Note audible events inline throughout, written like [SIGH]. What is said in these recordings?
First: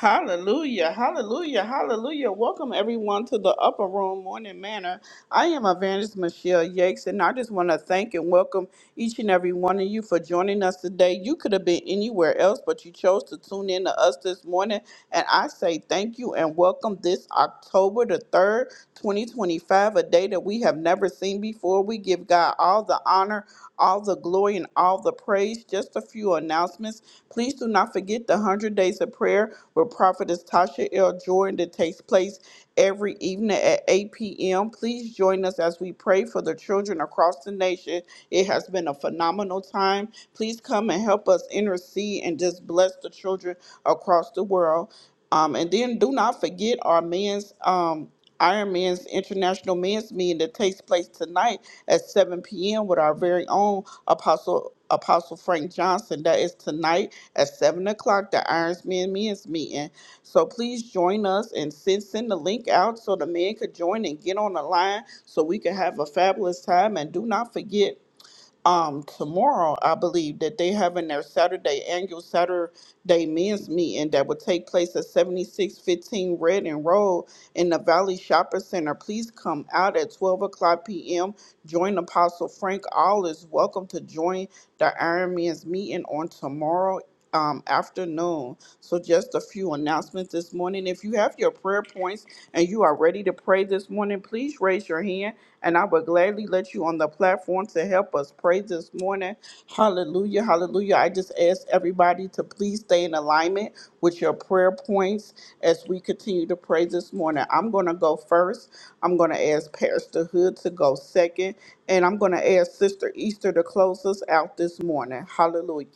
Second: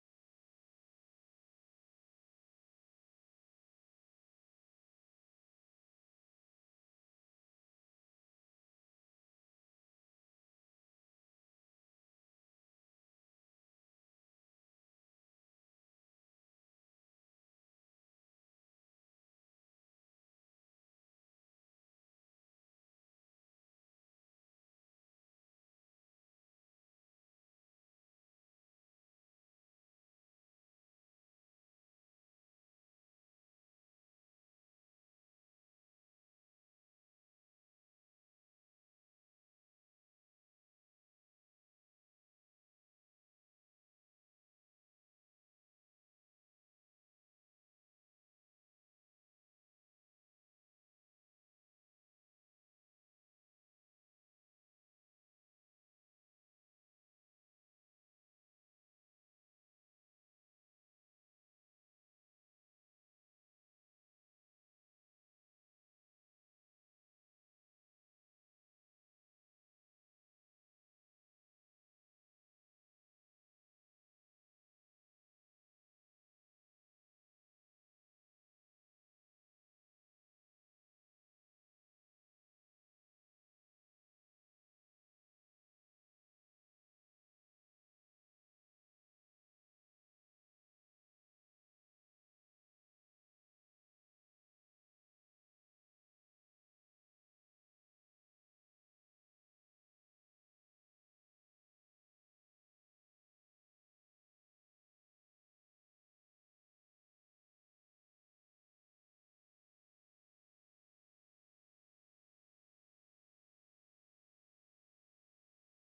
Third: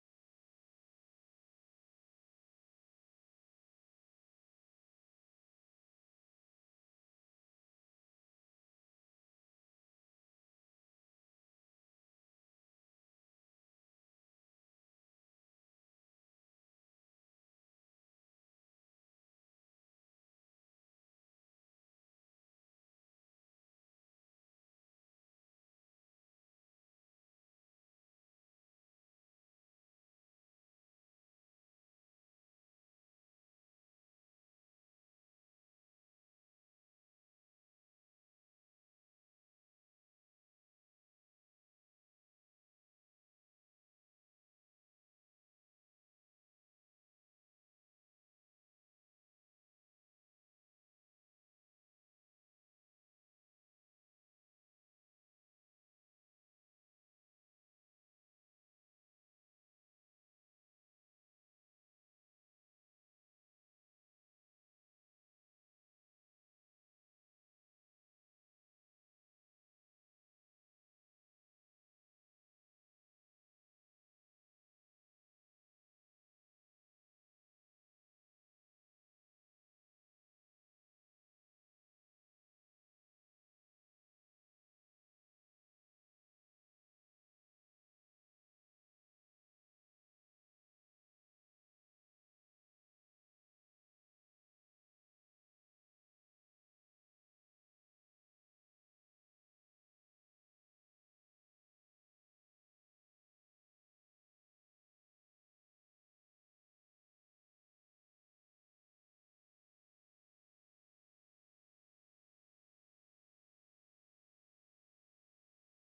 Hallelujah, hallelujah, hallelujah. Welcome everyone to the Upper Room Morning Manor. I am Evangelist Michelle Yakes, and I just want to thank and welcome each and every one of you for joining us today. You could have been anywhere else, but you chose to tune in to us this morning. And I say thank you and welcome this October the 3rd, 2025, a day that we have never seen before. We give God God all the honor, all the glory, and all the praise. Just a few announcements. Please do not forget the 100 Days of Prayer with Prophetess Tasha L. Jordan that takes place every evening at 8 p.m. Please join us as we pray for the children across the nation. It has been a phenomenal time. Please come and help us intercede and just bless the children across the world. Um, and then do not forget our men's. Um, Iron Man's International Men's Meeting that takes place tonight at 7 p.m. with our very own Apostle Apostle Frank Johnson. That is tonight at 7 o'clock, the Iron Men's Meeting. So please join us and send, send the link out so the men could join and get on the line so we can have a fabulous time. And do not forget um tomorrow i believe that they having their saturday annual saturday men's meeting that will take place at 7615 red and road in the valley Shopping center please come out at 12 o'clock p.m join apostle frank all is welcome to join the iron man's meeting on tomorrow um, afternoon. So, just a few announcements this morning. If you have your prayer points and you are ready to pray this morning, please raise your hand and I would gladly let you on the platform to help us pray this morning. Hallelujah. Hallelujah. I just ask everybody to please stay in alignment with your prayer points as we continue to pray this morning. I'm going to go first. I'm going to ask Pastor Hood to go second. And I'm going to ask Sister Easter to close us out this morning. Hallelujah.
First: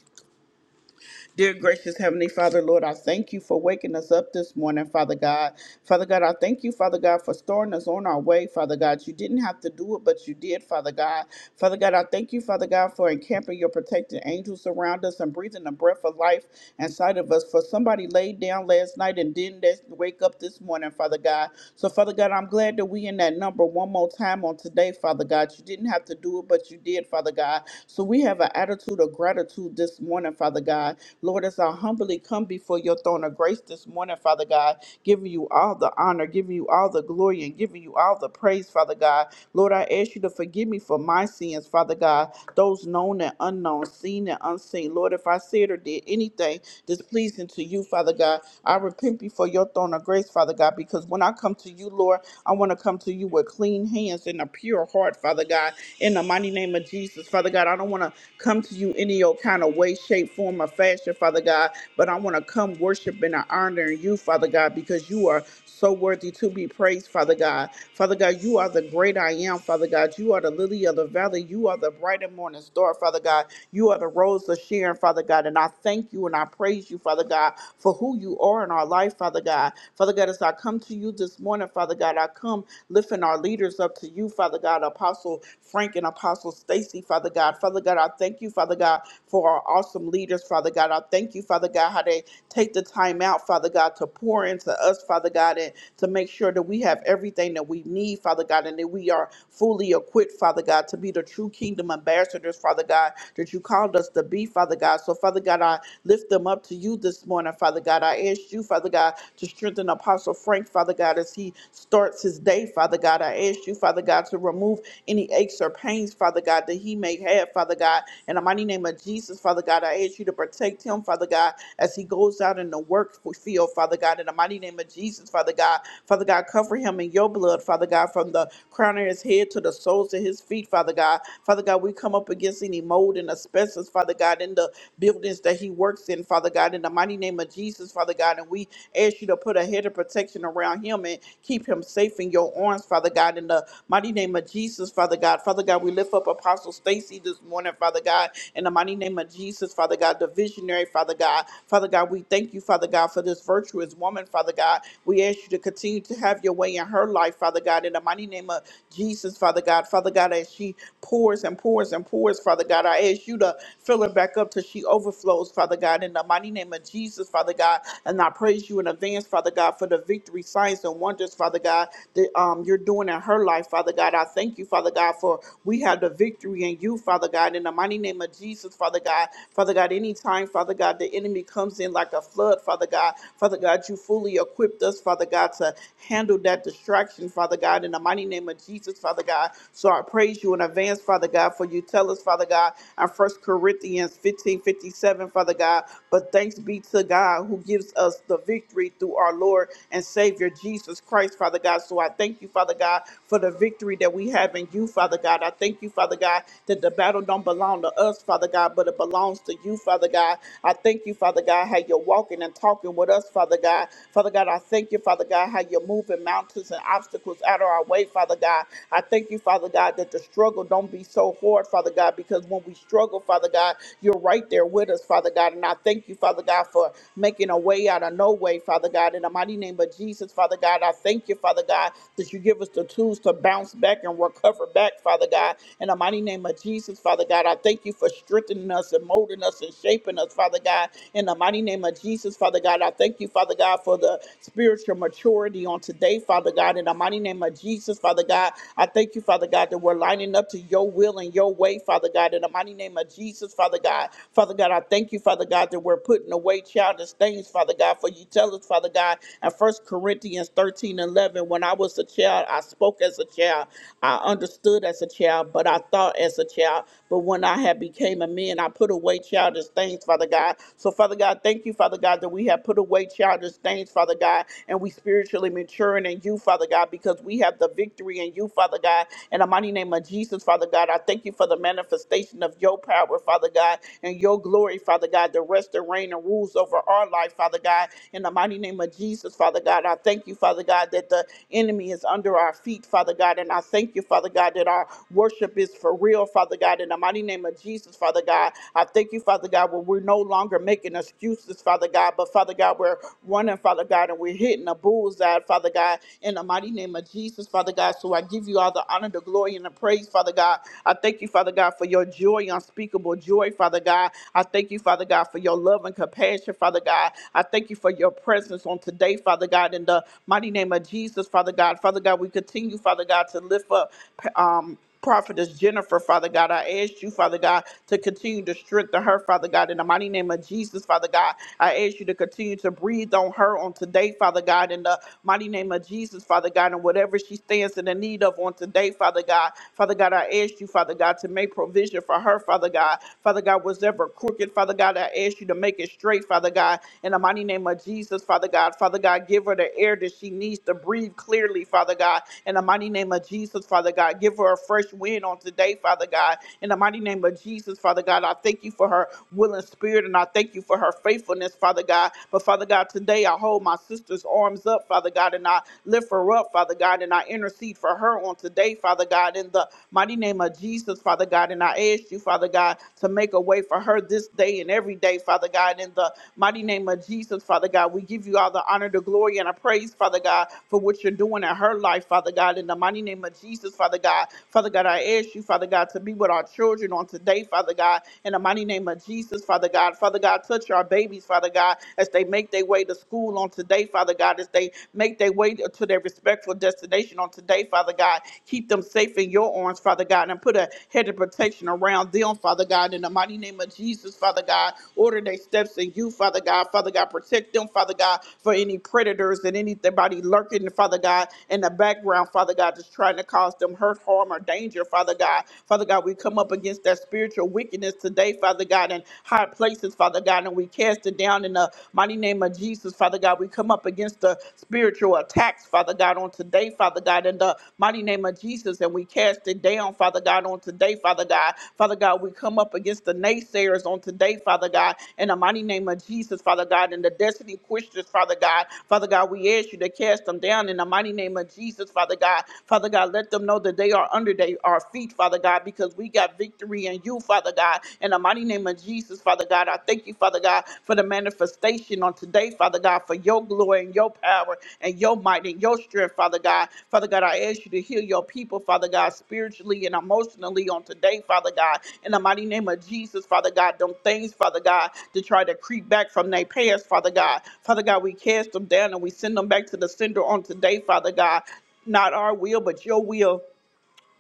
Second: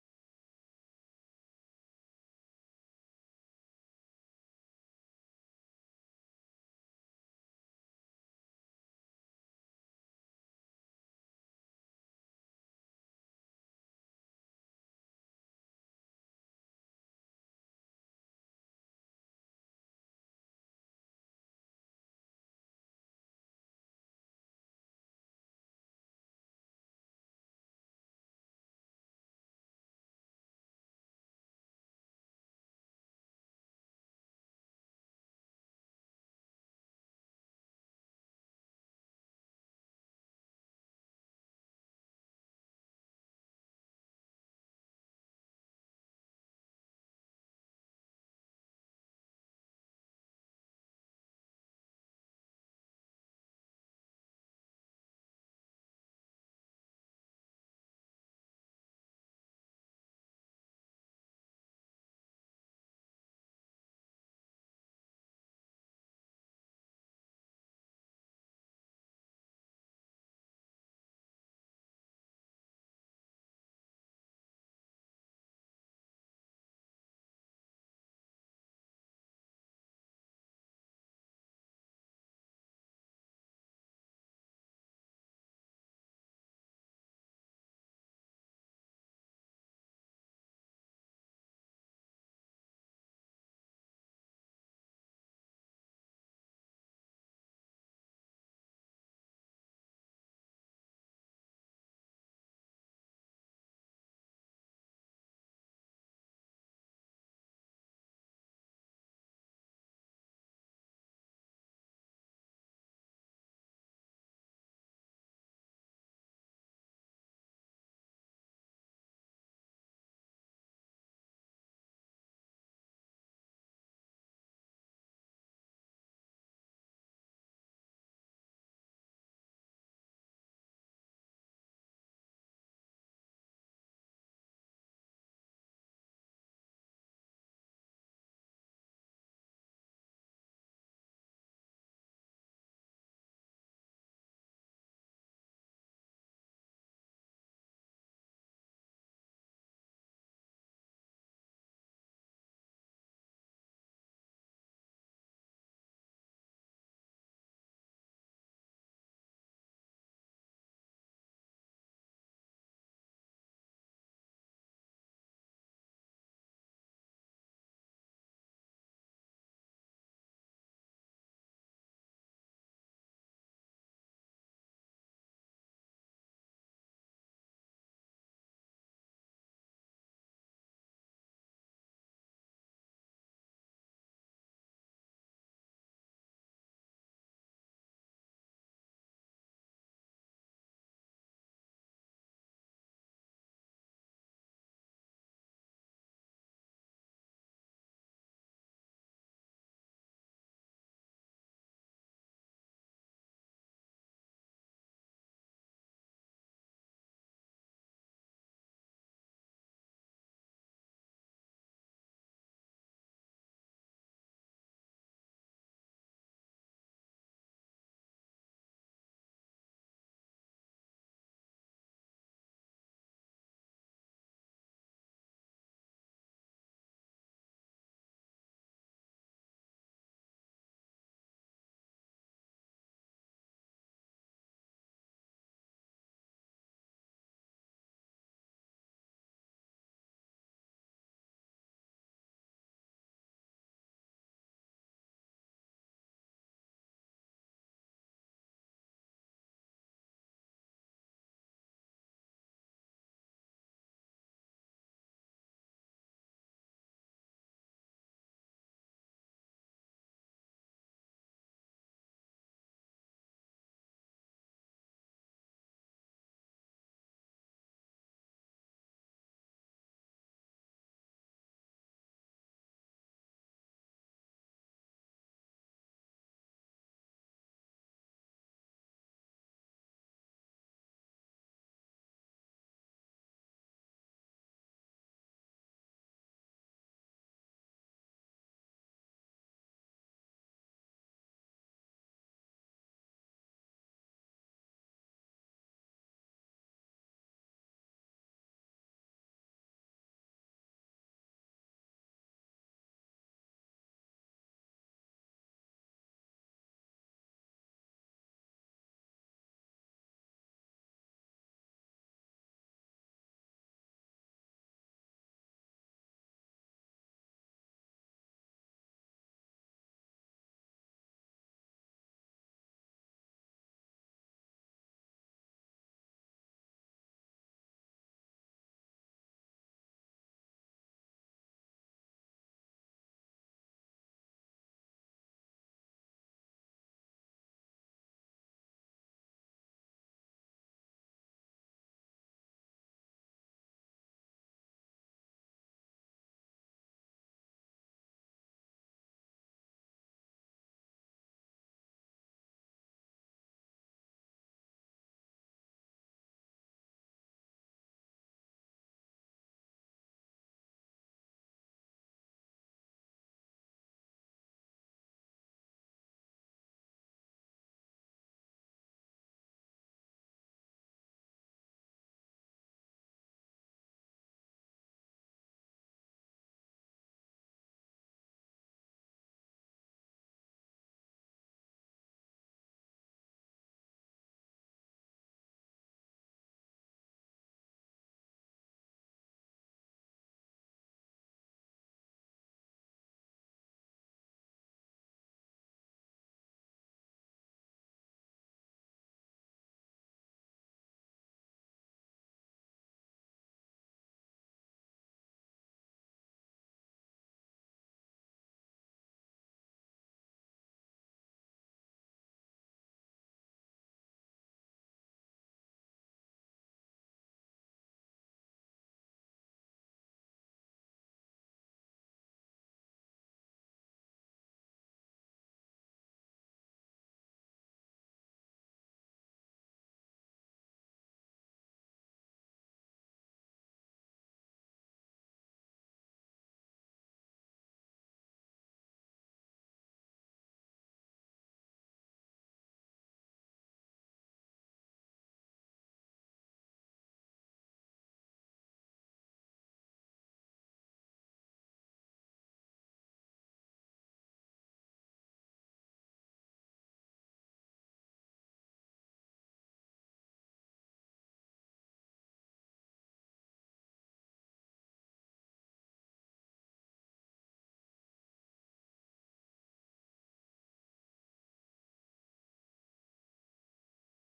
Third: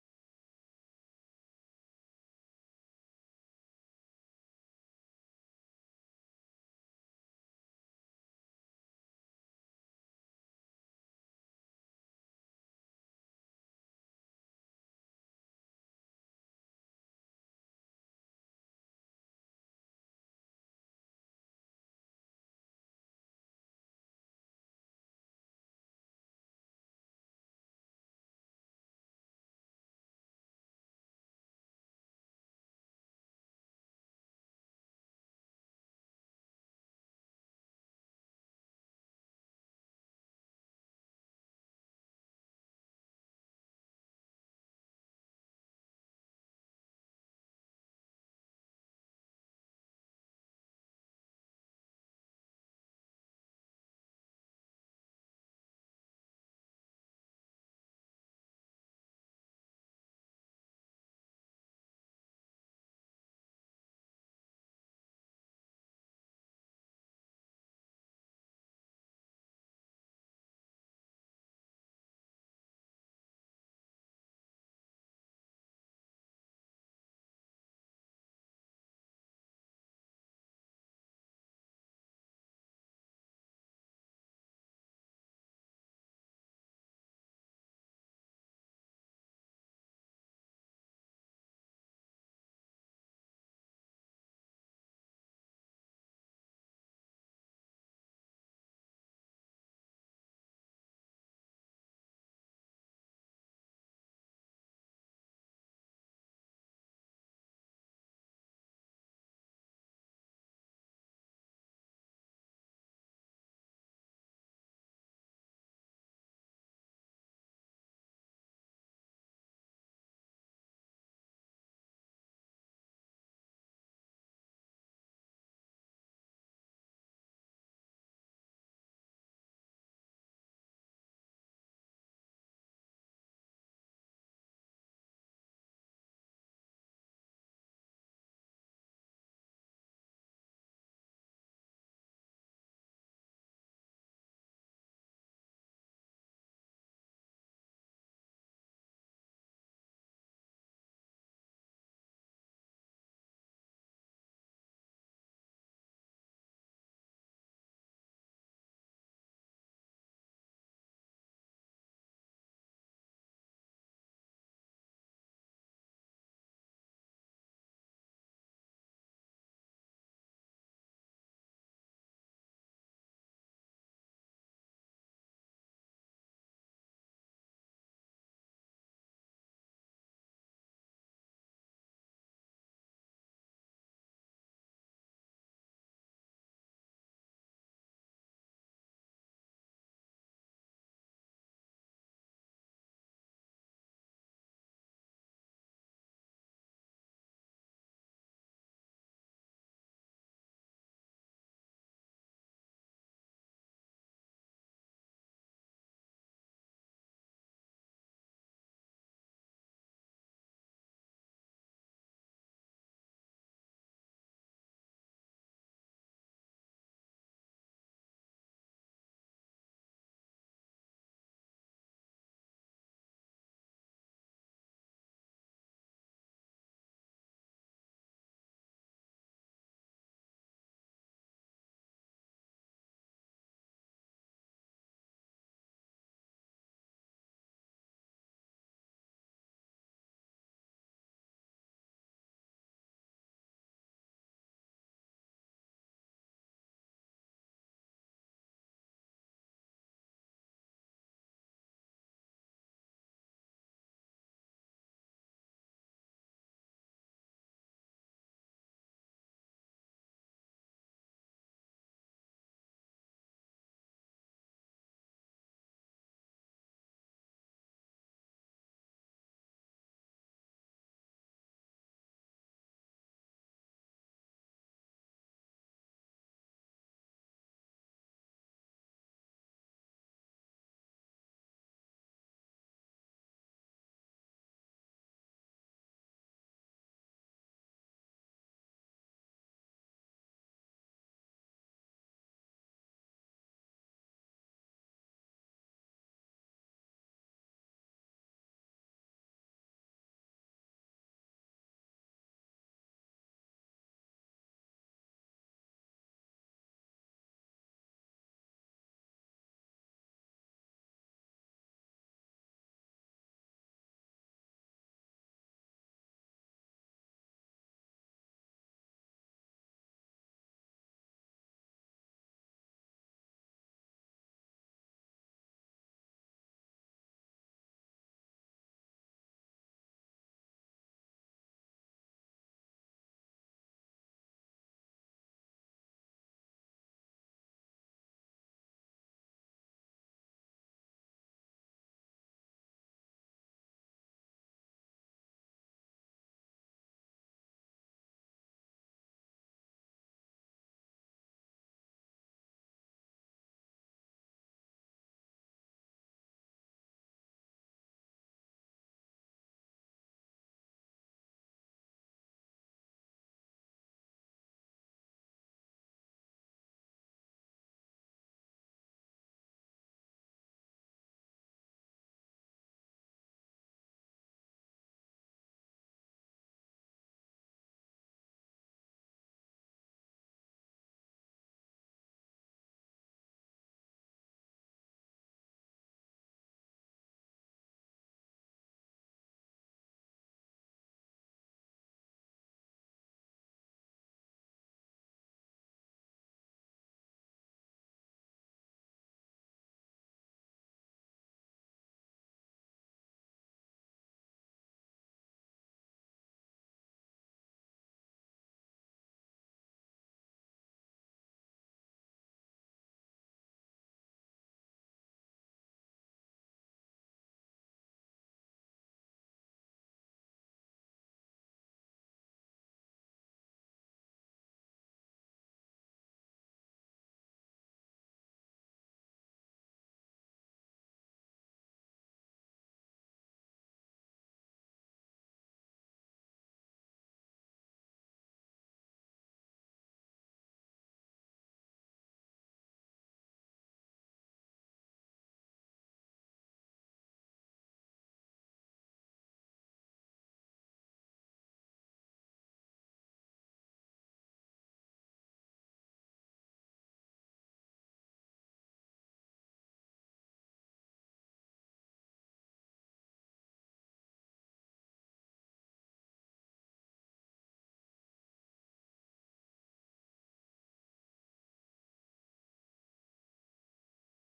Dear gracious Heavenly Father, Lord, I thank you for waking us up this morning, Father God. Father God, I thank you, Father God, for storing us on our way, Father God. You didn't have to do it, but you did, Father God. Father God, I thank you, Father God, for encamping your protecting angels around us and breathing the breath of life inside of us. For somebody laid down last night and didn't wake up this morning, Father God. So, Father God, I'm glad that we in that number one more time on today, Father God. You didn't have to do it, but you did, Father God. So we have an attitude of gratitude this morning, Father God. Lord, as I humbly come before your throne of grace this morning, Father God, giving you all the honor, giving you all the glory, and giving you all the praise, Father God. Lord, I ask you to forgive me for my sins, Father God, those known and unknown, seen and unseen. Lord, if I said or did anything displeasing to you, Father God, I repent before your throne of grace, Father God, because when I come to you, Lord, I want to come to you with clean hands and a pure heart, Father God, in the mighty name of Jesus, Father God. I don't want to come to you any old kind of way, shape, form, or fashion, Father God, but I want to come worshiping and honoring you, Father God, because you are so worthy to be praised, Father God. Father God, you are the great I am. Father God, you are the lily of the valley. You are the bright and morning star. Father God, you are the rose of Sharon. Father God, and I thank you and I praise you, Father God, for who you are in our life, Father God. Father God, as I come to you this morning, Father God, I come lifting our leaders up to you, Father God, Apostle Frank and Apostle Stacy, Father God. Father God, I thank you, Father God, for our awesome leaders, Father God. I thank you, Father God, how they take the time out, Father God, to pour into us, Father God, and to make sure that we have have everything that we need, Father God, and that we are fully equipped, Father God, to be the true kingdom ambassadors, Father God, that you called us to be, Father God. So, Father God, I lift them up to you this morning, Father God. I ask you, Father God, to strengthen Apostle Frank, Father God, as he starts his day, Father God. I ask you, Father God, to remove any aches or pains, Father God, that he may have, Father God. In the mighty name of Jesus, Father God, I ask you to protect him, Father God, as he goes out in the work field, Father God. In the mighty name of Jesus, Father God, God. Father God, cover him in your blood, Father God, from the crown of his head to the soles of his feet, Father God. Father God, we come up against any mold and asbestos, Father God, in the buildings that he works in, Father God, in the mighty name of Jesus, Father God. And we ask you to put a head of protection around him and keep him safe in your arms, Father God, in the mighty name of Jesus, Father God. Father God, we lift up Apostle Stacy this morning, Father God, in the mighty name of Jesus, Father God, the visionary, Father God. Father God, we thank you, Father God, for this virtuous woman, Father God. God. We ask you to continue to have your way in her life, Father God, in the mighty name of Jesus, Father God. Father God, as she pours and pours and pours, Father God, I ask you to fill her back up till she overflows, Father God, in the mighty name of Jesus, Father God. And I praise you in advance, Father God, for the victory, signs, and wonders, Father God, that um, you're doing in her life, Father God. I thank you, Father God, for we have the victory in you, Father God, in the mighty name of Jesus, Father God. Father God, anytime, Father God, the enemy comes in like a flood, Father God. Father God, God, you fully equipped us, Father God, to handle that distraction, Father God, in the mighty name of Jesus, Father God. So I praise you in advance, Father God, for you tell us, Father God, in First Corinthians 15 57, Father God, but thanks be to God who gives us the victory through our Lord and Savior Jesus Christ, Father God. So I thank you, Father God, for the victory that we have in you, Father God. I thank you, Father God, that the battle don't belong to us, Father God, but it belongs to you, Father God. I thank you, Father God, how you're walking and talking talking with us, Father God. Father God, I thank you, Father God, how you're moving mountains and obstacles out of our way, Father God. I thank you, Father God, that the struggle don't be so hard, Father God, because when we struggle, Father God, you're right there with us, Father God. And I thank you, Father God, for making a way out of no way, Father God. In the mighty name of Jesus, Father God, I thank you, Father God, that you give us the tools to bounce back and recover back, Father God. In the mighty name of Jesus, Father God, I thank you for strengthening us and molding us and shaping us, Father God. In the mighty name name of Jesus, Father God. I thank you, Father God, for the spiritual maturity on today, Father God. In the mighty name of Jesus, Father God, I thank you, Father God, that we're lining up to your will and your way, Father God. In the mighty name of Jesus, Father God. Father God, I thank you, Father God, that we're putting away childish things, Father God, for you tell us, Father God, in First Corinthians 13 11, when I was a child, I spoke as a child, I understood as a child, but I thought as a child. But when I had became a man, I put away childish things, Father God. So, Father God, thank you, Father God, that we have put away childish things, Father God, and we spiritually maturing in you, Father God, because we have the victory in you, Father God. In the mighty name of Jesus, Father God, I thank you for the manifestation of your power, Father God, and your glory, Father God, the rest and reign and rules over our life, Father God. In the mighty name of Jesus, Father God, I thank you, Father God, that the enemy is under our feet, Father God, and I thank you, Father God, that our worship is for real, Father God. In the mighty name of Jesus, Father God, I thank you, Father God. God, where we're no longer making excuses, Father God, but Father God, we're running, Father God, and we're hitting a bullseye, Father God, in the mighty name of Jesus, Father God. So I give you all the honor, the glory, and the praise, Father God. I thank you, Father God, for your joy, unspeakable joy, Father God. I thank you, Father God, for your love and compassion, Father God. I thank you for your presence on today, Father God, in the mighty name of Jesus, Father God. Father God, we continue, Father God, to lift up um Prophetess Jennifer, Father God. I ask you, Father God, to continue to strengthen her, Father God, in the mighty name of Jesus, Father God. I ask you to continue to breathe on her on today, Father God, in the mighty name of Jesus, Father God, and whatever she stands in the need of on today, Father God. Father God, I ask you, Father God, to make provision for her, Father God. Father God, was ever crooked, Father God, I ask you to make it straight, Father God, in the mighty name of Jesus, Father God. Father God, give her the air that she needs to breathe clearly, Father God, in the mighty name of Jesus, Father God. Give her a fresh wind on today, Father God. In the mighty name of Jesus, Father God, I thank you for her willing spirit and I thank you for her faithfulness, Father God. But Father God, today I hold my sister's arms up, Father God, and I lift her up, Father God, and I intercede for her on today, Father God, in the mighty name of Jesus, Father God. And I ask you, Father God, to make a way for her this day and every day, Father God, in the mighty name of Jesus, Father God. We give you all the honor, the glory, and the praise, Father God, for what you're doing in her life, Father God, in the mighty name of Jesus, Father God. Father God, I ask you, Father God, to be with our children on today, Father God, in the mighty name of Jesus, Father God. Father God, touch our babies, Father God, as they make their way to school on today, Father God, as they make their way to their respectful destination on today, Father God. Keep them safe in your arms, Father God, and put a hedge of protection around them, Father God, in the mighty name of Jesus, Father God. Order their steps in you, Father God. Father God, protect them, Father God, for any predators and anybody lurking, Father God, in the background, Father God, just trying to cause them hurt harm, or danger, Father God. Father God, we come up against that spiritual wickedness today, Father God, in high places, Father God, and we cast it down in the mighty name of Jesus, Father God. We come up against the spiritual attacks, Father God, on today, Father God, in the mighty name of Jesus, and we cast it down, Father God, on today, Father God. Father God, we come up against the naysayers on today, Father God, in the mighty name of Jesus, Father God, and the destiny questions, Father God. Father God, we ask you to cast them down in the mighty name of Jesus, Father God. Father God, let them know that that they are under they, our feet, Father God, because we got victory in you, Father God. In the mighty name of Jesus, Father God, I thank you, Father God, for the manifestation on today, Father God, for your glory and your power and your might and your strength, Father God. Father God, I ask you to heal your people, Father God, spiritually and emotionally on today, Father God. In the mighty name of Jesus, Father God, them things, Father God, to try to creep back from their past, Father God. Father God, we cast them down and we send them back to the sender on today, Father God. Not our will, but your will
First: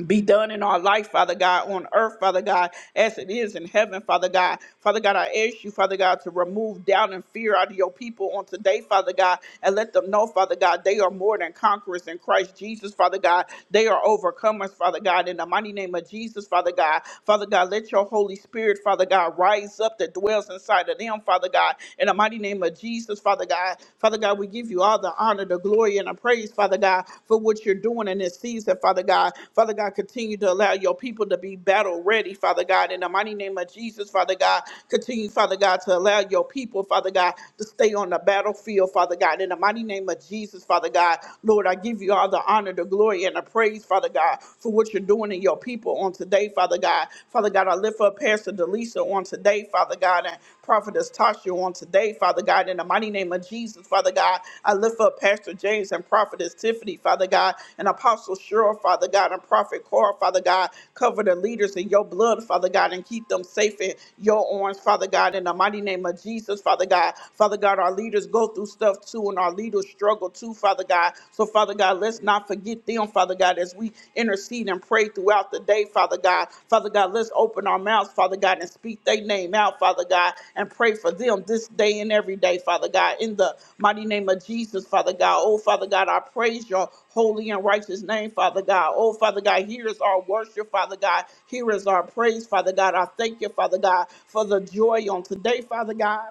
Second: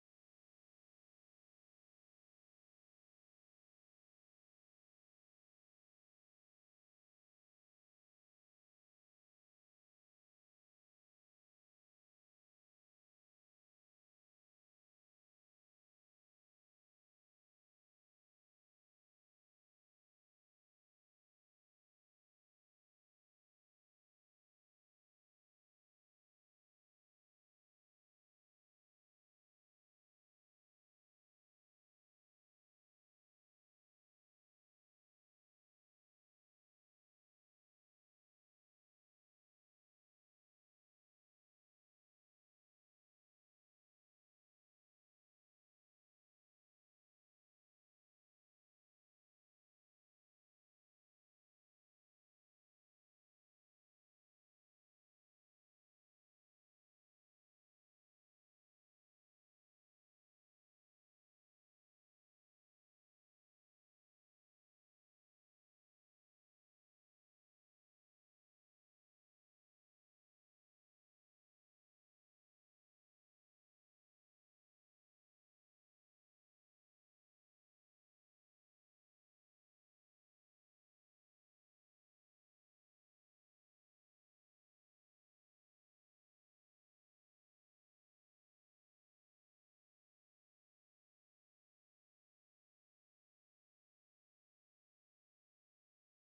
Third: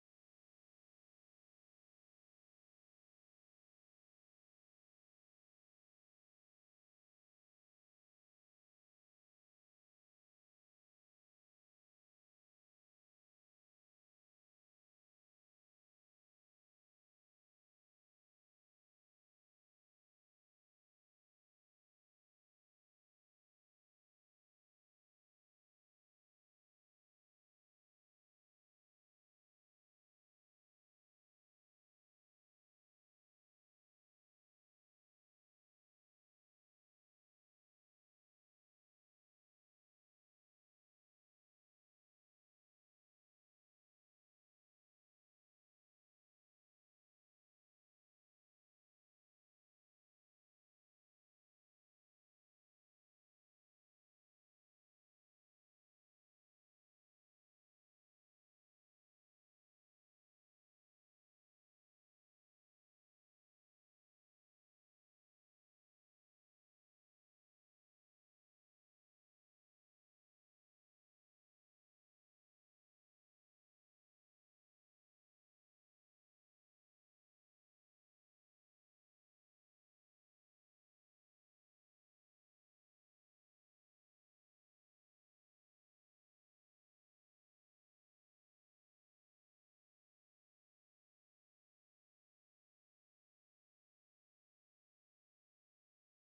be done in our life, Father God, on earth, Father God, as it is in heaven, Father God. Father God, I ask you, Father God, to remove doubt and fear out of your people on today, Father God, and let them know, Father God, they are more than conquerors in Christ Jesus, Father God. They are overcomers, Father God, in the mighty name of Jesus, Father God. Father God, let your Holy Spirit, Father God, rise up that dwells inside of them, Father God, in the mighty name of Jesus, Father God. Father Father God, we give you all the honor, the glory, and the praise, Father God, for what you're doing in this season, Father God. Father God, continue to allow your people to be battle ready, Father God. In the mighty name of Jesus, Father God, continue, Father God, to allow your people, Father God, to stay on the battlefield, Father God. In the mighty name of Jesus, Father God, Lord, I give you all the honor, the glory, and the praise, Father God, for what you're doing in your people on today, Father God. Father God, I lift up Pastor Delisa on today, Father God, and Prophetess Tasha on today, Father God, in the mighty name of Jesus, Father God. I lift up Pastor James and Prophetess Tiffany, Father God, and Apostle Cheryl, Father God, and Prophet Carl, Father God. Cover the leaders in your blood, Father God, and keep them safe in your arms, Father God, in the mighty name of Jesus, Father God. Father God, our leaders go through stuff too, and our leaders struggle too, Father God. So, Father God, let's not not forget them, Father God, as we intercede and pray throughout the day, Father God. Father God, let's open our mouths, Father God, and speak their name out, Father God, and pray for them this day and every day, Father God. In the mighty name of Jesus, Father God. Oh, Father God, I praise your holy and righteous name, Father God. Oh, Father God, here is our worship, Father God. Here is our praise, Father God. I thank you, Father God, for the joy on today, Father God.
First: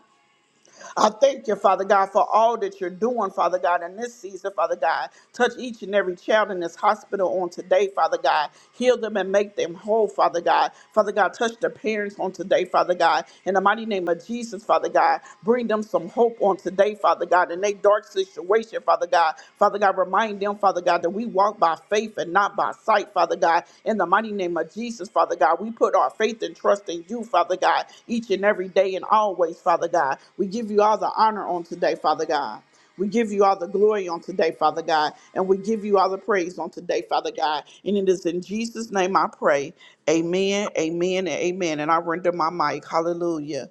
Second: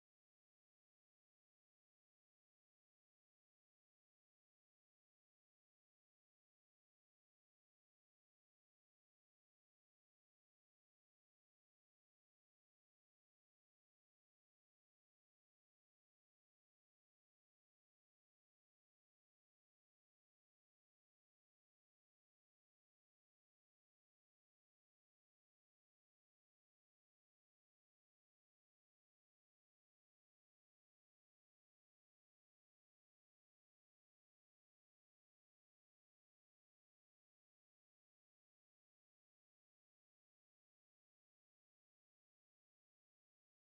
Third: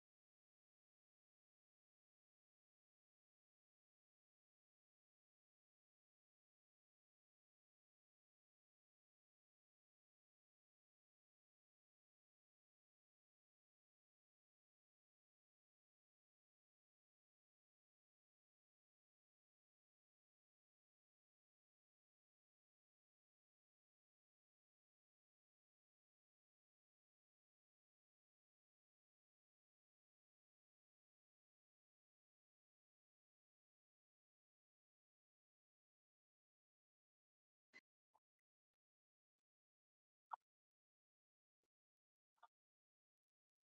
I thank you, Father God, for all that you're doing, Father God, in this season, Father God. Touch each and every child in this hospital on today, Father God. Heal them and make them whole, Father God. Father God, touch the parents on today, Father God. In the mighty name of Jesus, Father God, bring them some hope on today, Father God, in their dark situation, Father God. Father God, remind them, Father God, that we walk by faith and and not by sight, Father God. In the mighty name of Jesus, Father God, we put our faith and trust in you, Father God, each and every day and always, Father God. We give you all the honor on today, Father God. We give you all the glory on today, Father God, and we give you all the praise on today, Father God. And it is in Jesus' name I pray. Amen, amen, and amen. And I render my mic. Hallelujah.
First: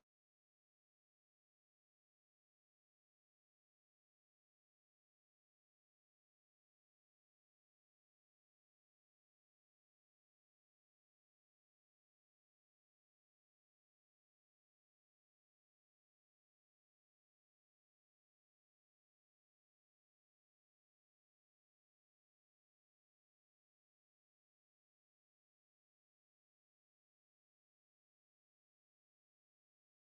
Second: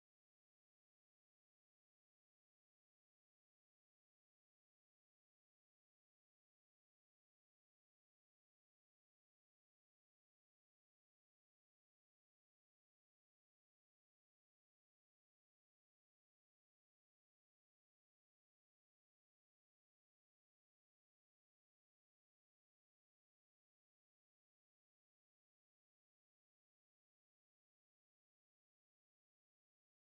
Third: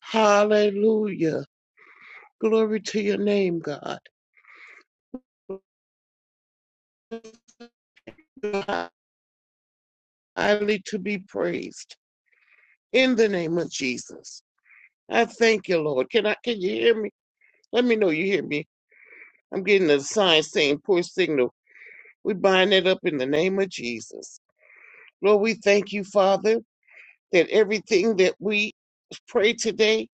Hallelujah. Glory to your name, God. Highly to be praised in the name of Jesus. I thank you, Lord. Can I can you hear me? Let me know you hear me. I'm getting a sign saying poor signal. We bind it up in the name of Jesus. Lord, we thank you, Father, that everything that we pray today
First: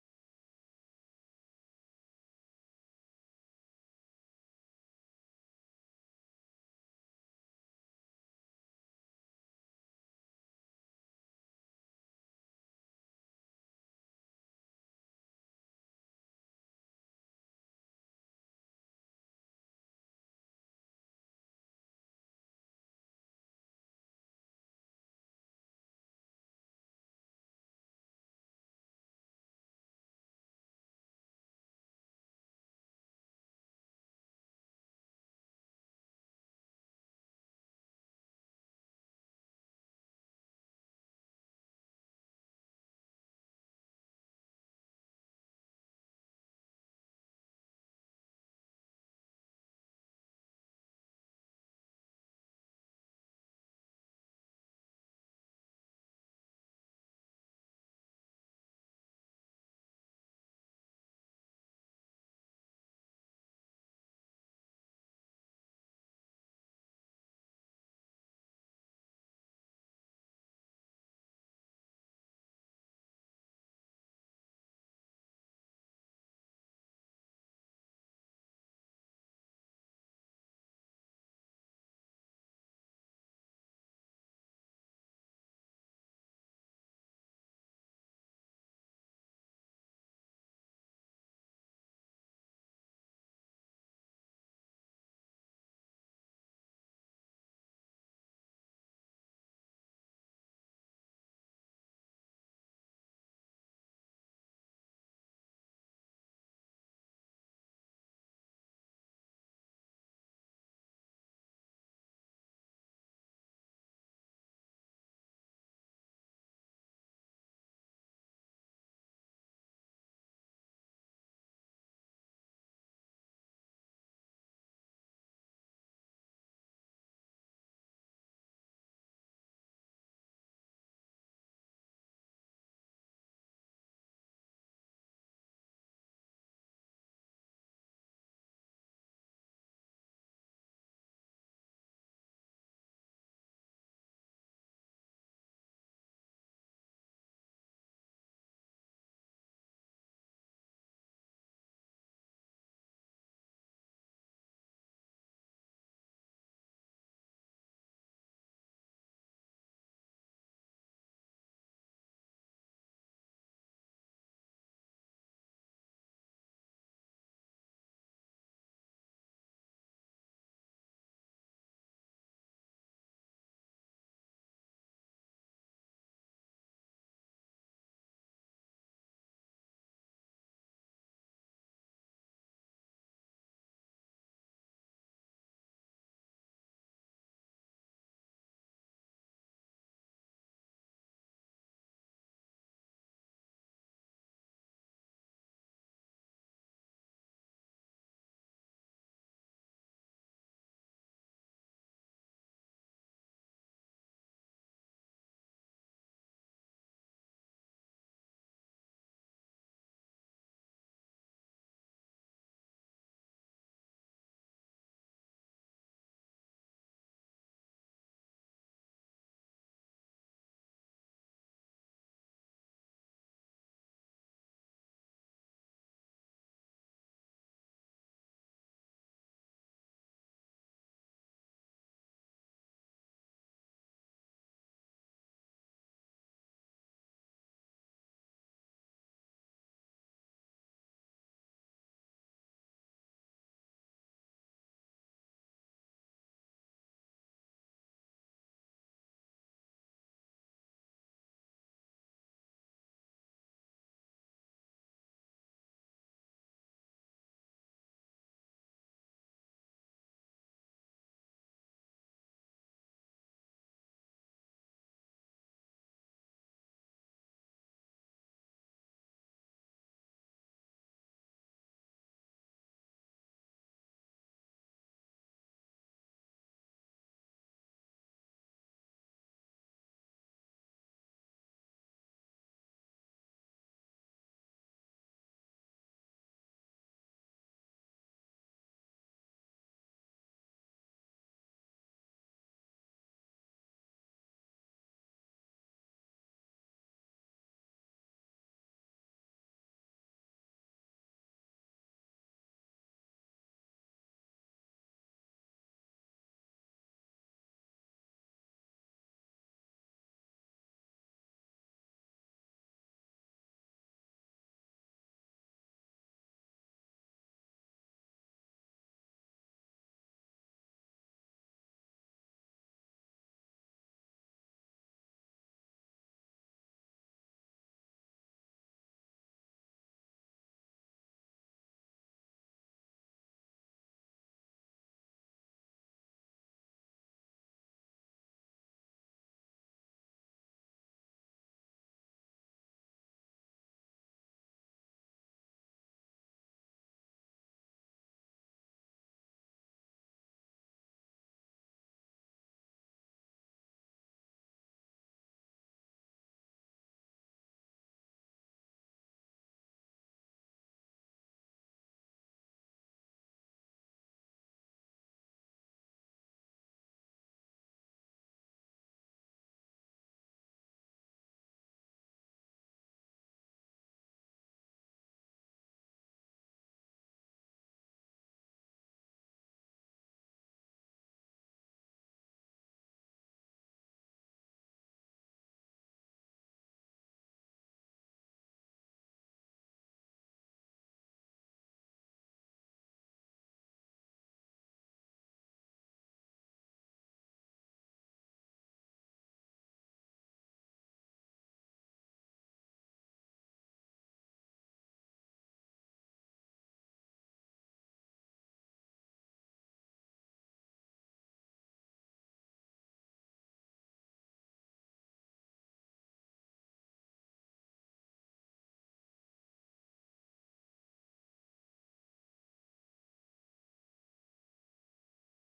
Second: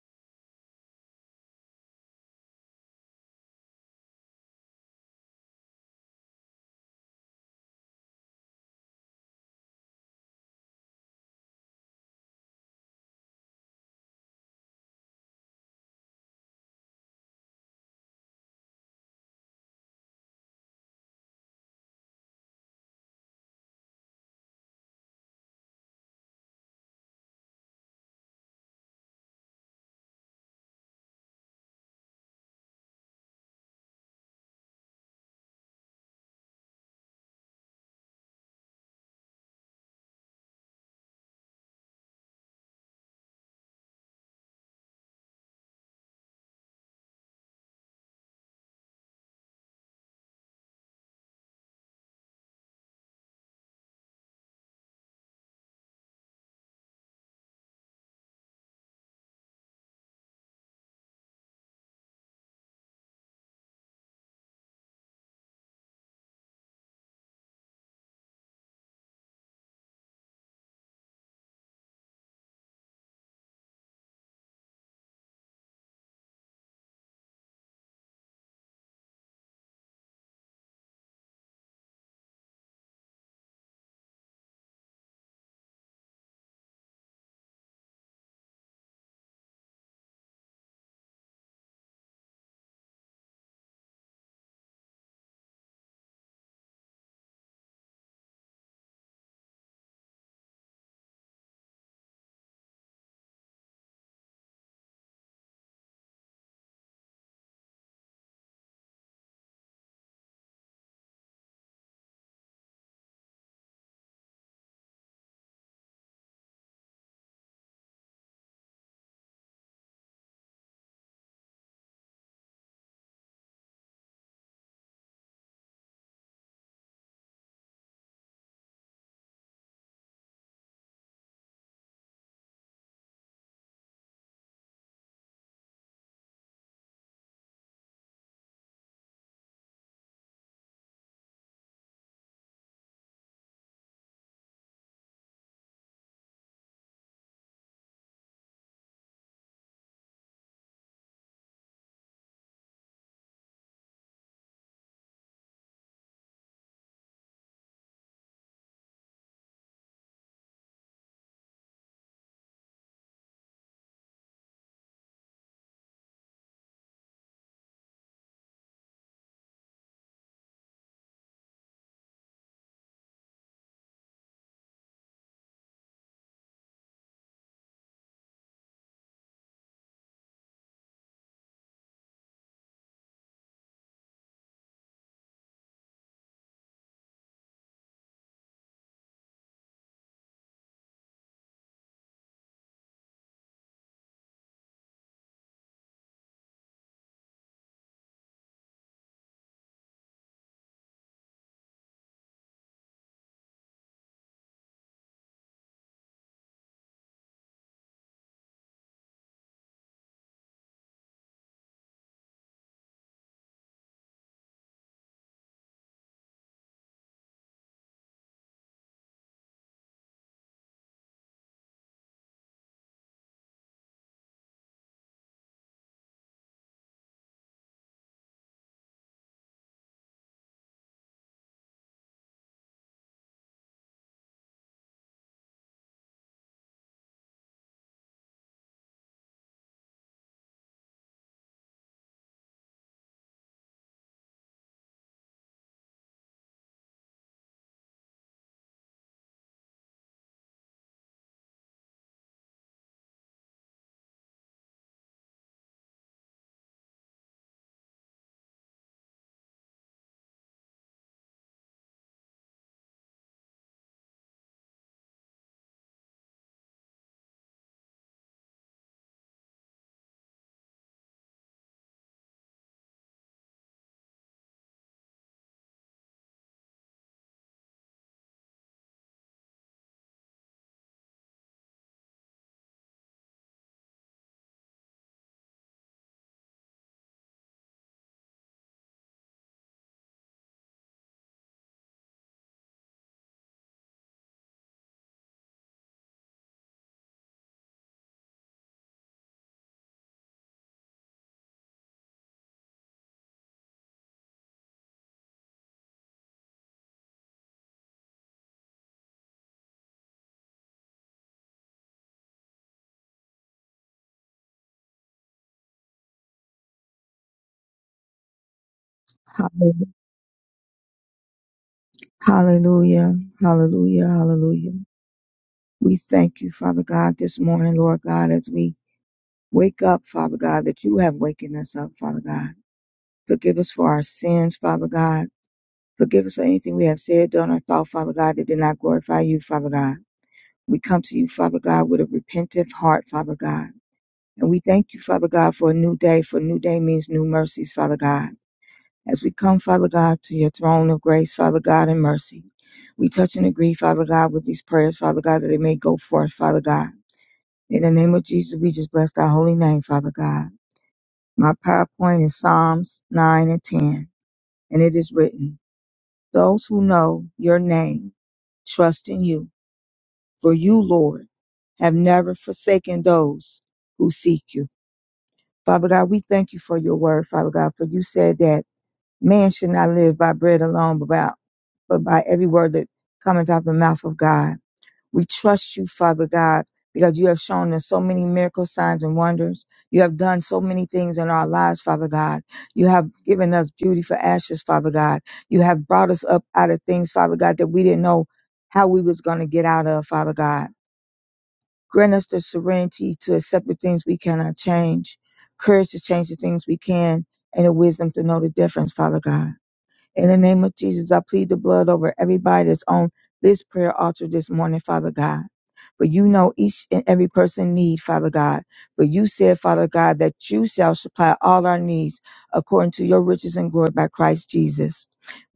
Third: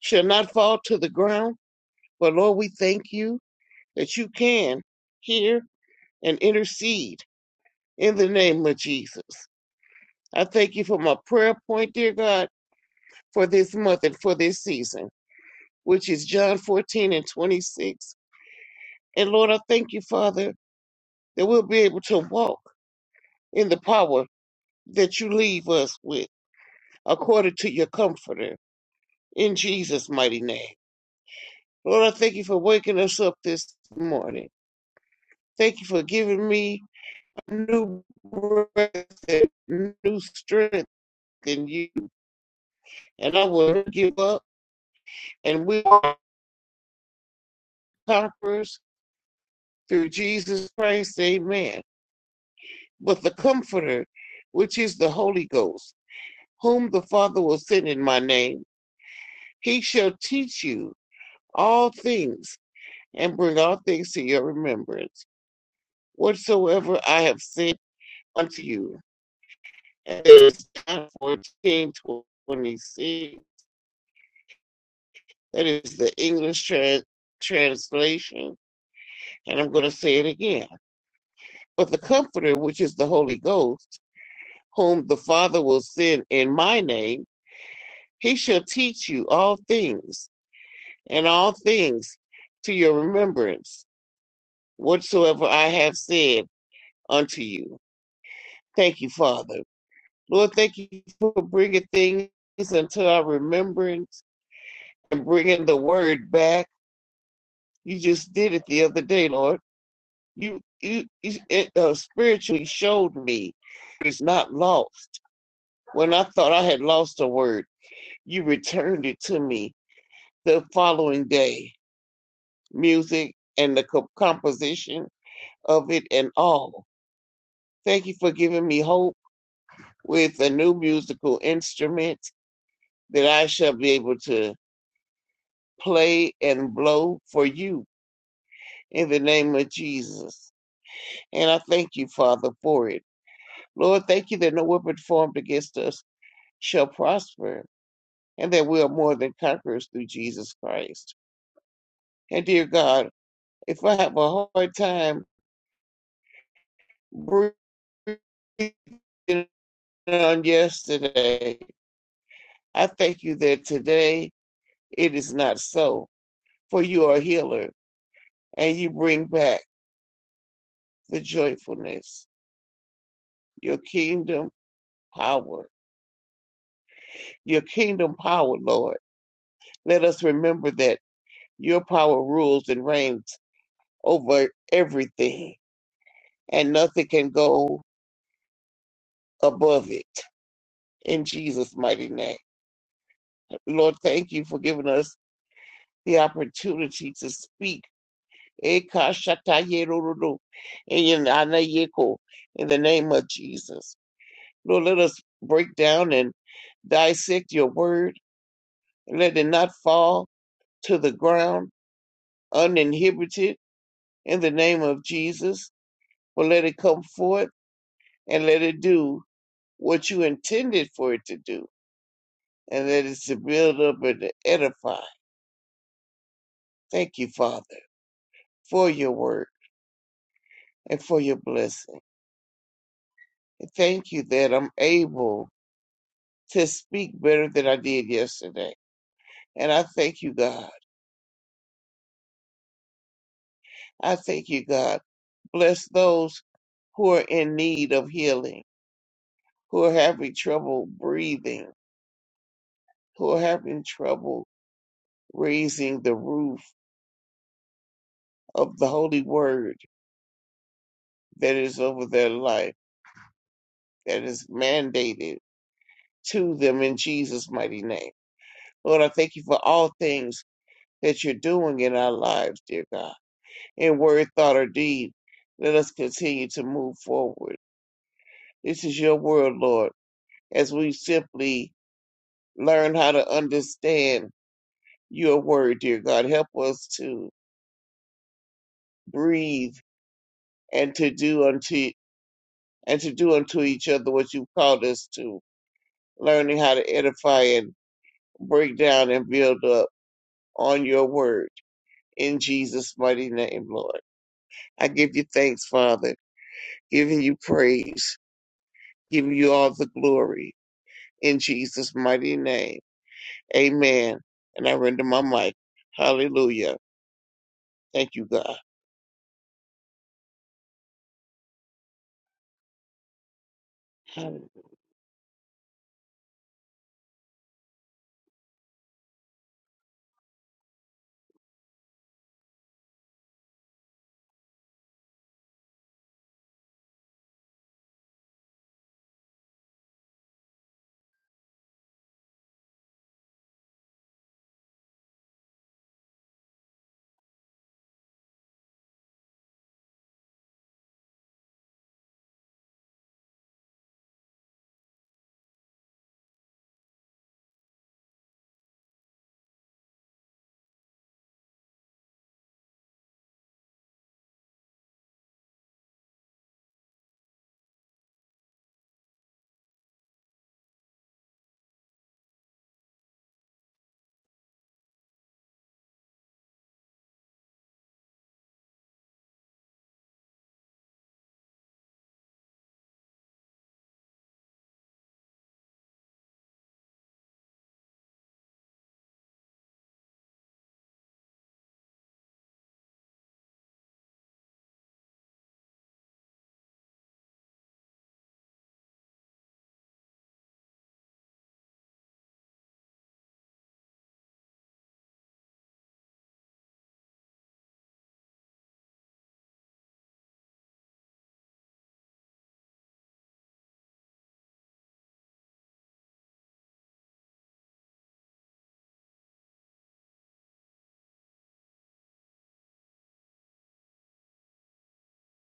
shall not fall to the ground. But Lord, we thank you that you can hear and intercede in the name of Jesus. I thank you for my prayer point, dear God, for this month and for this season, which is John 14 and 26. And Lord, I thank you, Father, that we'll be able to walk in the power that you leave us with, according to your comforter, in Jesus' mighty name. Lord, I thank you for waking us up this morning. Thank you for giving me a new breath and new strength in you. And I will not give up, and we are conquerors through Jesus Christ, amen, with the Comforter, which is the Holy Ghost, whom the Father will send in my name. He shall teach you all things and bring all things to your remembrance, whatsoever I have said unto you. And that is John 14, twenty-six. That is the English trans- translation. And I'm going to say it again. But the Comforter, which is the Holy Ghost, whom the Father will send in my name, He shall teach you all things, and all things to your remembrance, whatsoever I have said unto you. Thank you, Father. Lord, thank you for bringing things into our remembrance and bringing the word back. You just did it the other day, Lord. You, you, you it, uh, spiritually showed me it's not lost. When I thought I had lost a word, you returned it to me the following day. music and the co- composition of it and all. Thank you for giving me hope with a new musical instrument that I shall be able to play and blow for you in the name of Jesus. And I thank you, Father, for it. Lord, thank you that no weapon formed against us shall prosper and that we are more than conquerors through Jesus Christ. And dear God, if I have a hard time breathing on yesterday, I thank you that today it is not so, for you are a healer and you bring back the joyfulness, your kingdom power, your kingdom power, Lord. Let us remember that your power rules and reigns over everything and nothing can go above it. In Jesus' mighty name. Lord, thank you for giving us the opportunity to speak Eka shata yerororo. Eyan ana yeko. In the name of Jesus. Lord, let us break down and dissect your word. Let it not fall to the ground uninhibited in the name of Jesus, but let it come forth and let it do what you intended for it to do, and that is to build up and to edify. Thank you, Father, for your word and for your blessing. Thank you that I'm able to speak better than I did yesterday. And I thank you, God. I thank you, God. Bless those who are in need of healing, who are having trouble breathing, who are having trouble raising the roof of the holy word that is over their life, that is mandated to them in Jesus' mighty name. Lord, I thank you for all things that you're doing in our lives, dear God, in word, thought, or deed. Let us continue to move forward This is your word, Lord, as we simply learn how to understand your word, dear God. Help us to breathe and to do unto and to do unto each other what you've called us to, learning how to edify and break down and build up on your word. In Jesus' mighty name, Lord. I give you thanks, Father, giving you praise, giving you all the glory. In Jesus' mighty name. Amen. And I render my mic. Hallelujah. Thank you, God. Hallelu- Hallelujah. Hallelujah. That Hallelujah. We thank you, Father God, this morning, Lord God, as we wake up, Father God, that you have wakened us up, Father God. Forgive us for our sins, Father God. Forgive us for anything we have said, done, or thought, Father God, that did not glorify you, Father God. We come to you, Father God, with a repentant heart, Father God. And we thank you, Father God, for a new day, for a new day means new mercies, Father God. As we come, Father God, to your throne of grace, Father God, and mercy, we touch and agree, Father God, with these prayers, Father God, that they may go forth, Father God. In the name of Jesus, we just bless thy holy name, Father God. My PowerPoint is Psalms 9 and 10, and it is written, Those who know your name trust in you, for you, Lord, have never forsaken those who seek you. Father God, we thank you for your word, Father God, for you said that man should not live by bread alone, but by. but by every word that cometh out the mouth of God. We trust you, Father God, because you have shown us so many miracle signs and wonders. You have done so many things in our lives, Father God. You have given us beauty for ashes, Father God. You have brought us up out of things, Father God, that we didn't know how we was going to get out of, Father God. Grant us the serenity to accept the things we cannot change, courage to change the things we can, and the wisdom to know the difference, Father God. In the name of Jesus, I plead the blood over everybody that's on this prayer altar this morning, Father God. For you know each and every person need, Father God. For you said, Father God, that you shall supply all our needs according to your riches and glory by Christ Jesus.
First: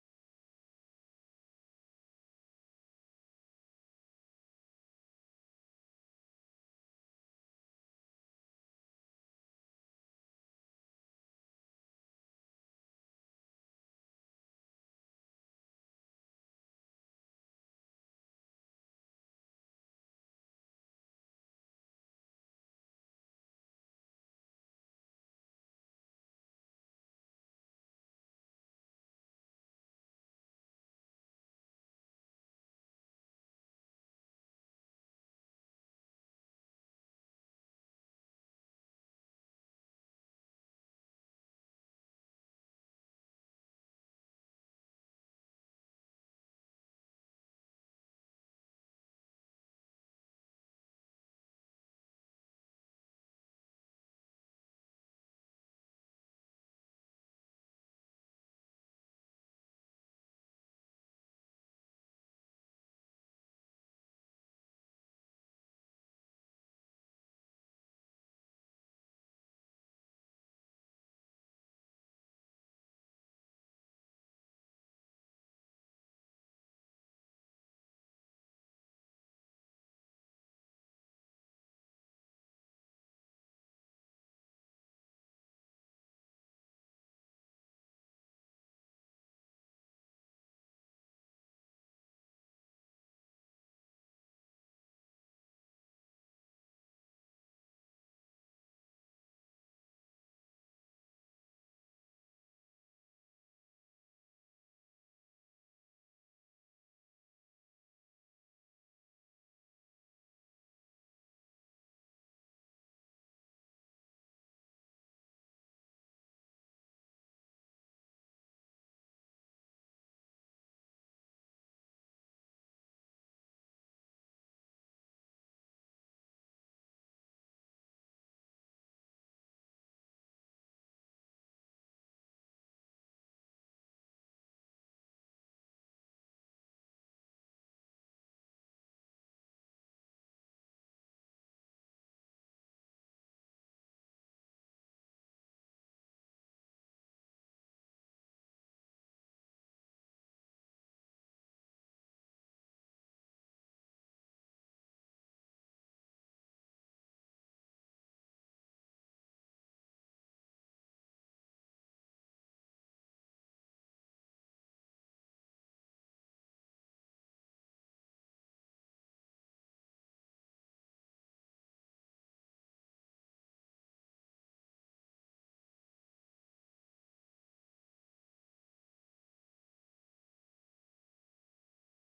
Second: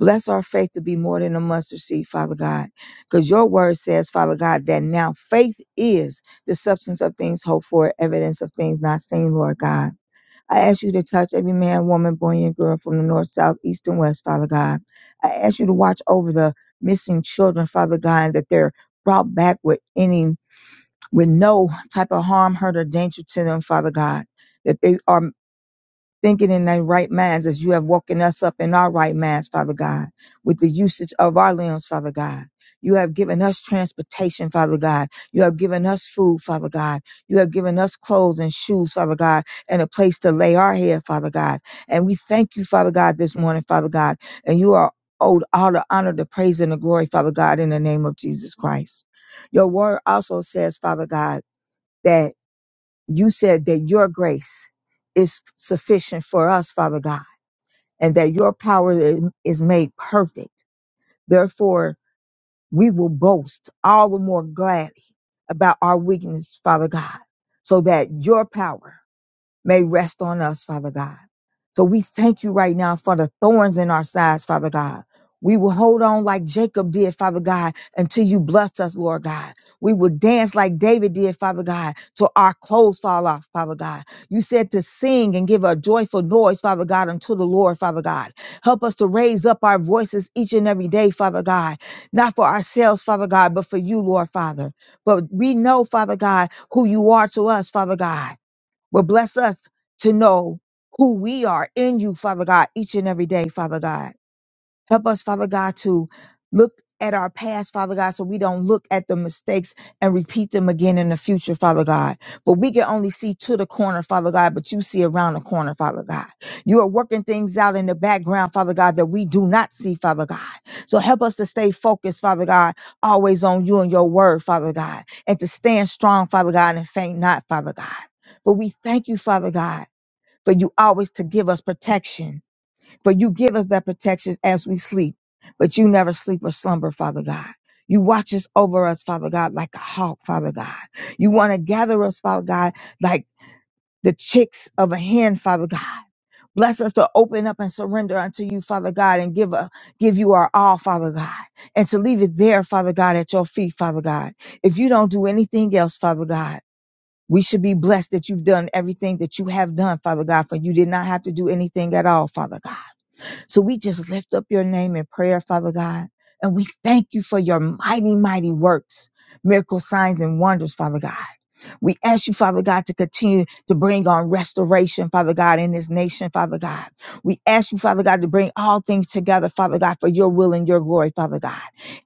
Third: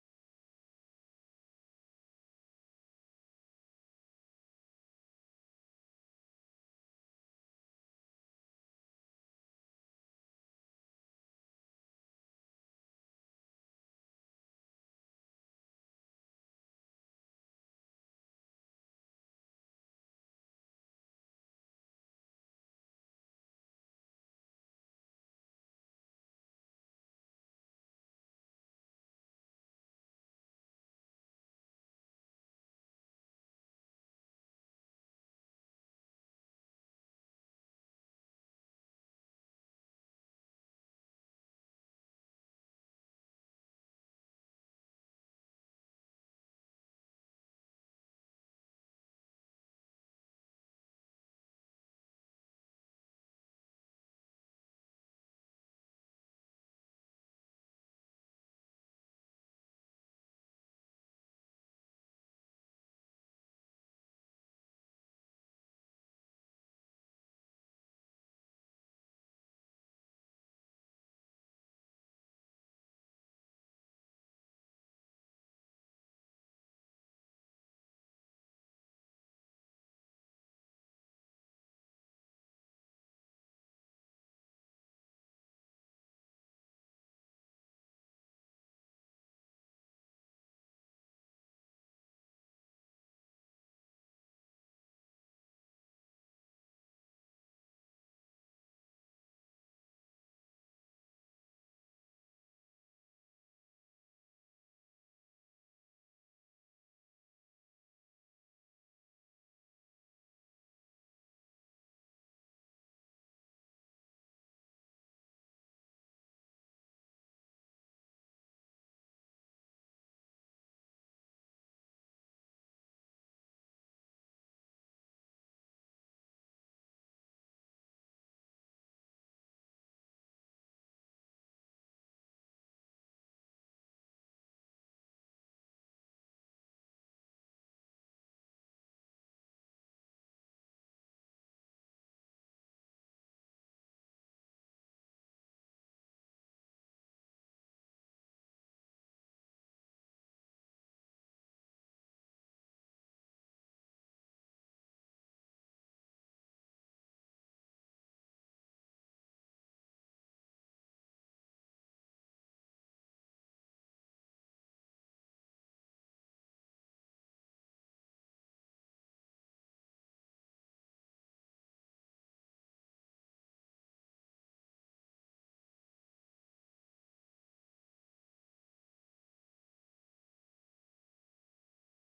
Bless our faith to be more than a mustard seed, Father God. Because your word says, Father God, that now faith is the substance of things hoped for, evidence of things not seen, Lord God. I ask you to touch every man, woman, boy, and girl from the north, south, east, and west, Father God. I ask you to watch over the missing children, Father God, that they're brought back with any, with no type of harm, hurt, or danger to them, Father God. That they are thinking in their right minds as you have woken us up in our right minds, Father God, with the usage of our limbs, Father God. You have given us transportation, Father God. You have given us food, Father God. You have given us clothes and shoes, Father God, and a place to lay our head, Father God. And we thank you, Father God, this morning, Father God. And you are owed all the honor, the praise, and the glory, Father God, in the name of Jesus Christ. Your word also says, Father God, that you said that your grace is sufficient for us, Father God, and that your power i- is made perfect. Therefore, we will boast all the more gladly about our weakness, Father God, so that your power may rest on us, Father God. So we thank you right now for the thorns in our sides, Father God. We will hold on like Jacob did, Father God, until you bless us, Lord God. We will dance like David did, Father God, till our clothes fall off, Father God. You said to sing and give a joyful noise, Father God, unto the Lord, Father God. Help us to raise up our voices each and every day, Father God, not for ourselves, Father God, but for you, Lord, Father. But we know, Father God, who you are to us, Father God. But bless us to know who we are in you, Father God, each and every day, Father God. Help us, Father God, to look at our past, Father God, so we don't look at the mistakes and repeat them again in the future, Father God. For we can only see to the corner, Father God, but you see around the corner, Father God. You are working things out in the background, Father God, that we do not see, Father God. So help us to stay focused, Father God, always on you and your word, Father God, and to stand strong, Father God, and faint not, Father God. For we thank you, Father God, for you always to give us protection for you give us that protection as we sleep, but you never sleep or slumber, Father God. You watch us over us, Father God, like a hawk, Father God. You want to gather us, Father God, like the chicks of a hen, Father God. Bless us to open up and surrender unto you, Father God, and give a, give you our all, Father God, and to leave it there, Father God, at your feet, Father God. If you don't do anything else, Father God, we should be blessed that you've done everything that you have done, Father God, for you did not have to do anything at all, Father God. So we just lift up your name in prayer, Father God. And we thank you for your mighty, mighty works, miracle signs and wonders, Father God. We ask you, Father God, to continue to bring on restoration, Father God, in this nation, Father God. We ask you, Father God, to bring all things together, Father God, for your will and your glory, Father God.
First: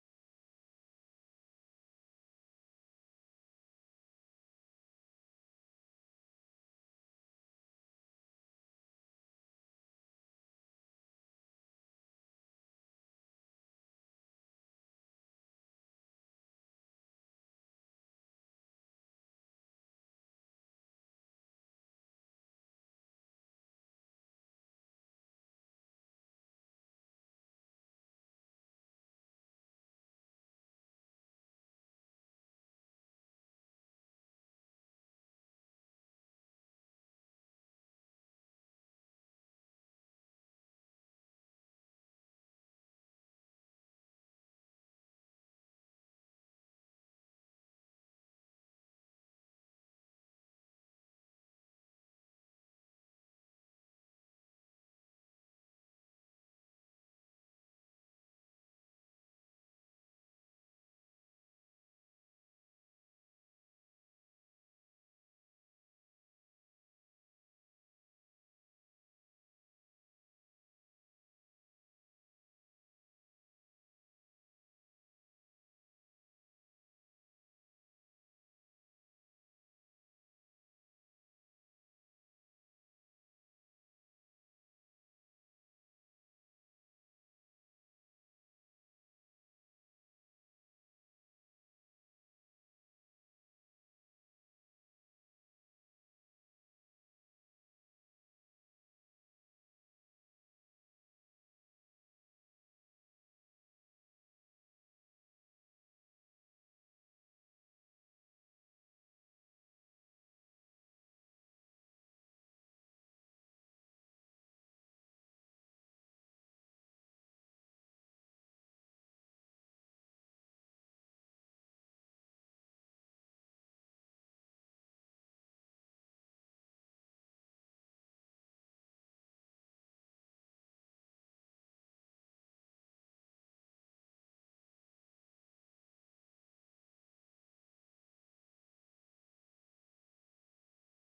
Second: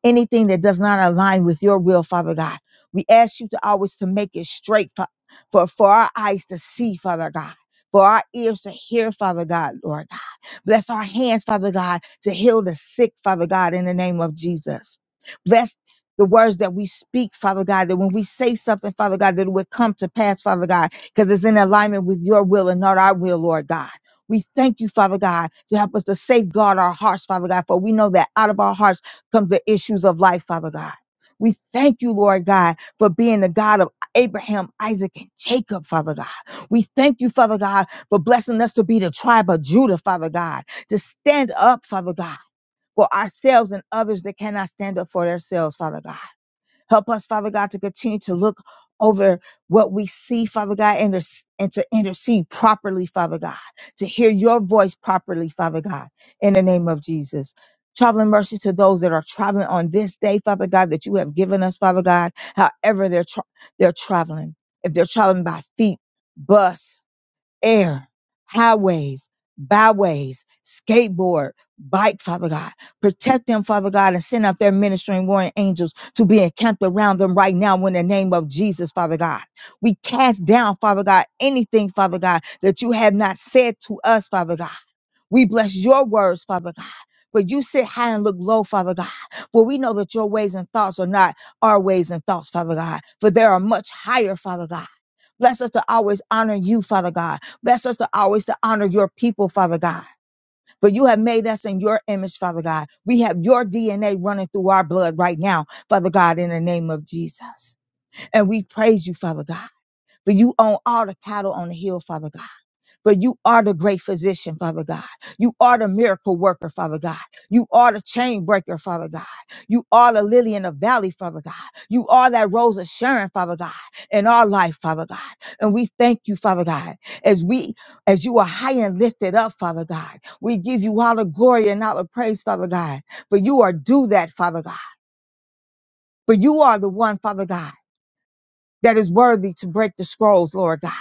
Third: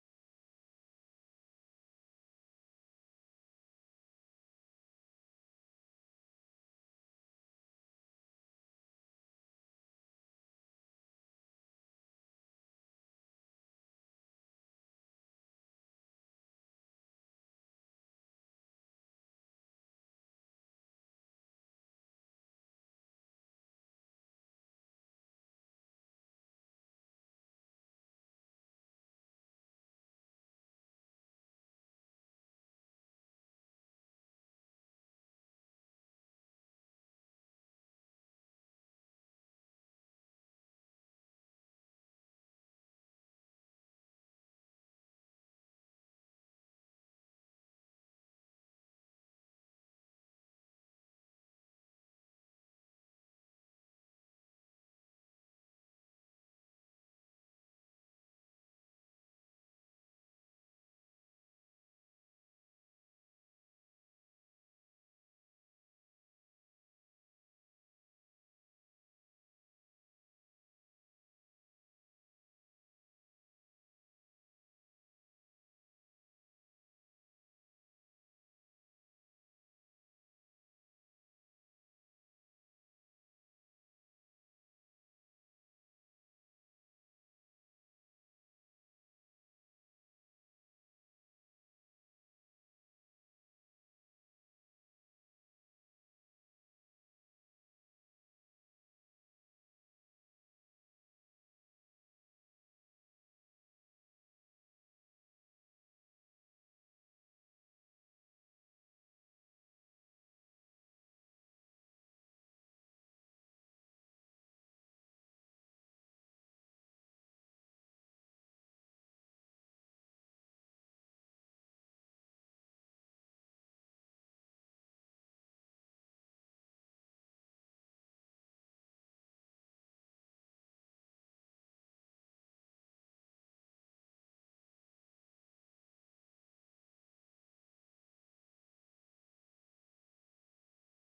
Anything that does not align with your will, Father God, we ask you to always to make it straight for, for, for our eyes to see, Father God. For our ears to hear, Father God, Lord God. Bless our hands, Father God, to heal the sick, Father God, in the name of Jesus. Bless the words that we speak, Father God, that when we say something, Father God, that it would come to pass, Father God, because it's in alignment with your will and not our will, Lord God. We thank you, Father God, to help us to safeguard our hearts, Father God, for we know that out of our hearts comes the issues of life, Father God. We thank you, Lord God, for being the God of Abraham, Isaac, and Jacob, Father God. We thank you, Father God, for blessing us to be the tribe of Judah, Father God, to stand up, Father God, for ourselves and others that cannot stand up for themselves, Father God. Help us, Father God, to continue to look over what we see, Father God, and to, and to intercede properly, Father God, to hear your voice properly, Father God, in the name of Jesus. Traveling mercy to those that are traveling on this day, Father God, that you have given us, Father God, however they're, tra- they're traveling. If they're traveling by feet, bus, air, highways, byways, skateboard, bike, Father God. Protect them, Father God, and send out their ministering warring angels to be encamped around them right now in the name of Jesus, Father God. We cast down, Father God, anything, Father God, that you have not said to us, Father God. We bless your words, Father God. For you sit high and look low, Father God. For we know that your ways and thoughts are not our ways and thoughts, Father God. For they are much higher, Father God. Bless us to always honor you, Father God Bless us to always to honor your people, Father God. For you have made us in your image, Father God. We have your DNA running through our blood right now, Father God, in the name of Jesus. And we praise you, Father God. For you own all the cattle on the hill, Father God. For you are the great physician, Father God. You are the miracle worker, Father God. You are the chain breaker, Father God. You are the lily in the valley, Father God. You are that rose of Sharon, Father God, in our life, Father God. And we thank you, Father God, as we, as you are high and lifted up, Father God. We give you all the glory and all the praise, Father God. For you are do that, Father God. For you are the one, Father God, that is worthy to break the scrolls, Lord God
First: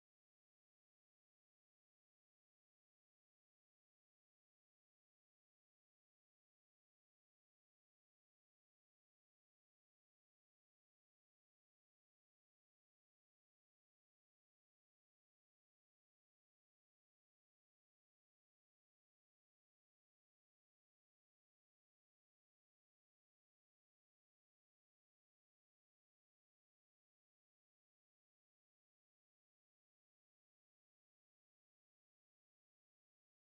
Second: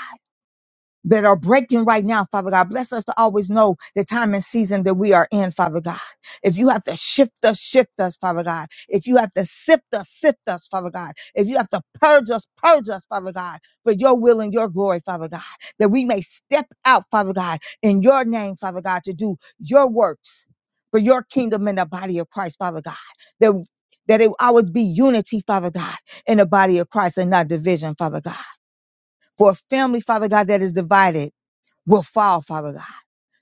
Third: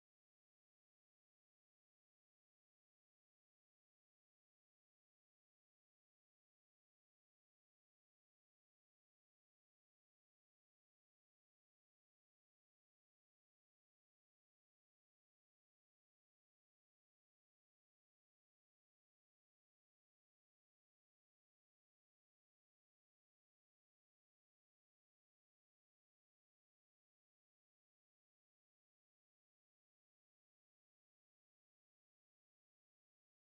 that are breaking right now, Father God. Bless us to always know the time and season that we are in, Father God. If you have to shift us, shift us, Father God. If you have to sift us, sift us, Father God. If you have to purge us, purge us, Father God, for your will and your glory, Father God, that we may step out, Father God, in your name, Father God, to do your works for your kingdom and the body of Christ, Father God. That that it always be unity, Father God, in the body of Christ and not division, Father God. For a family, Father God, that is divided will fall, Father God.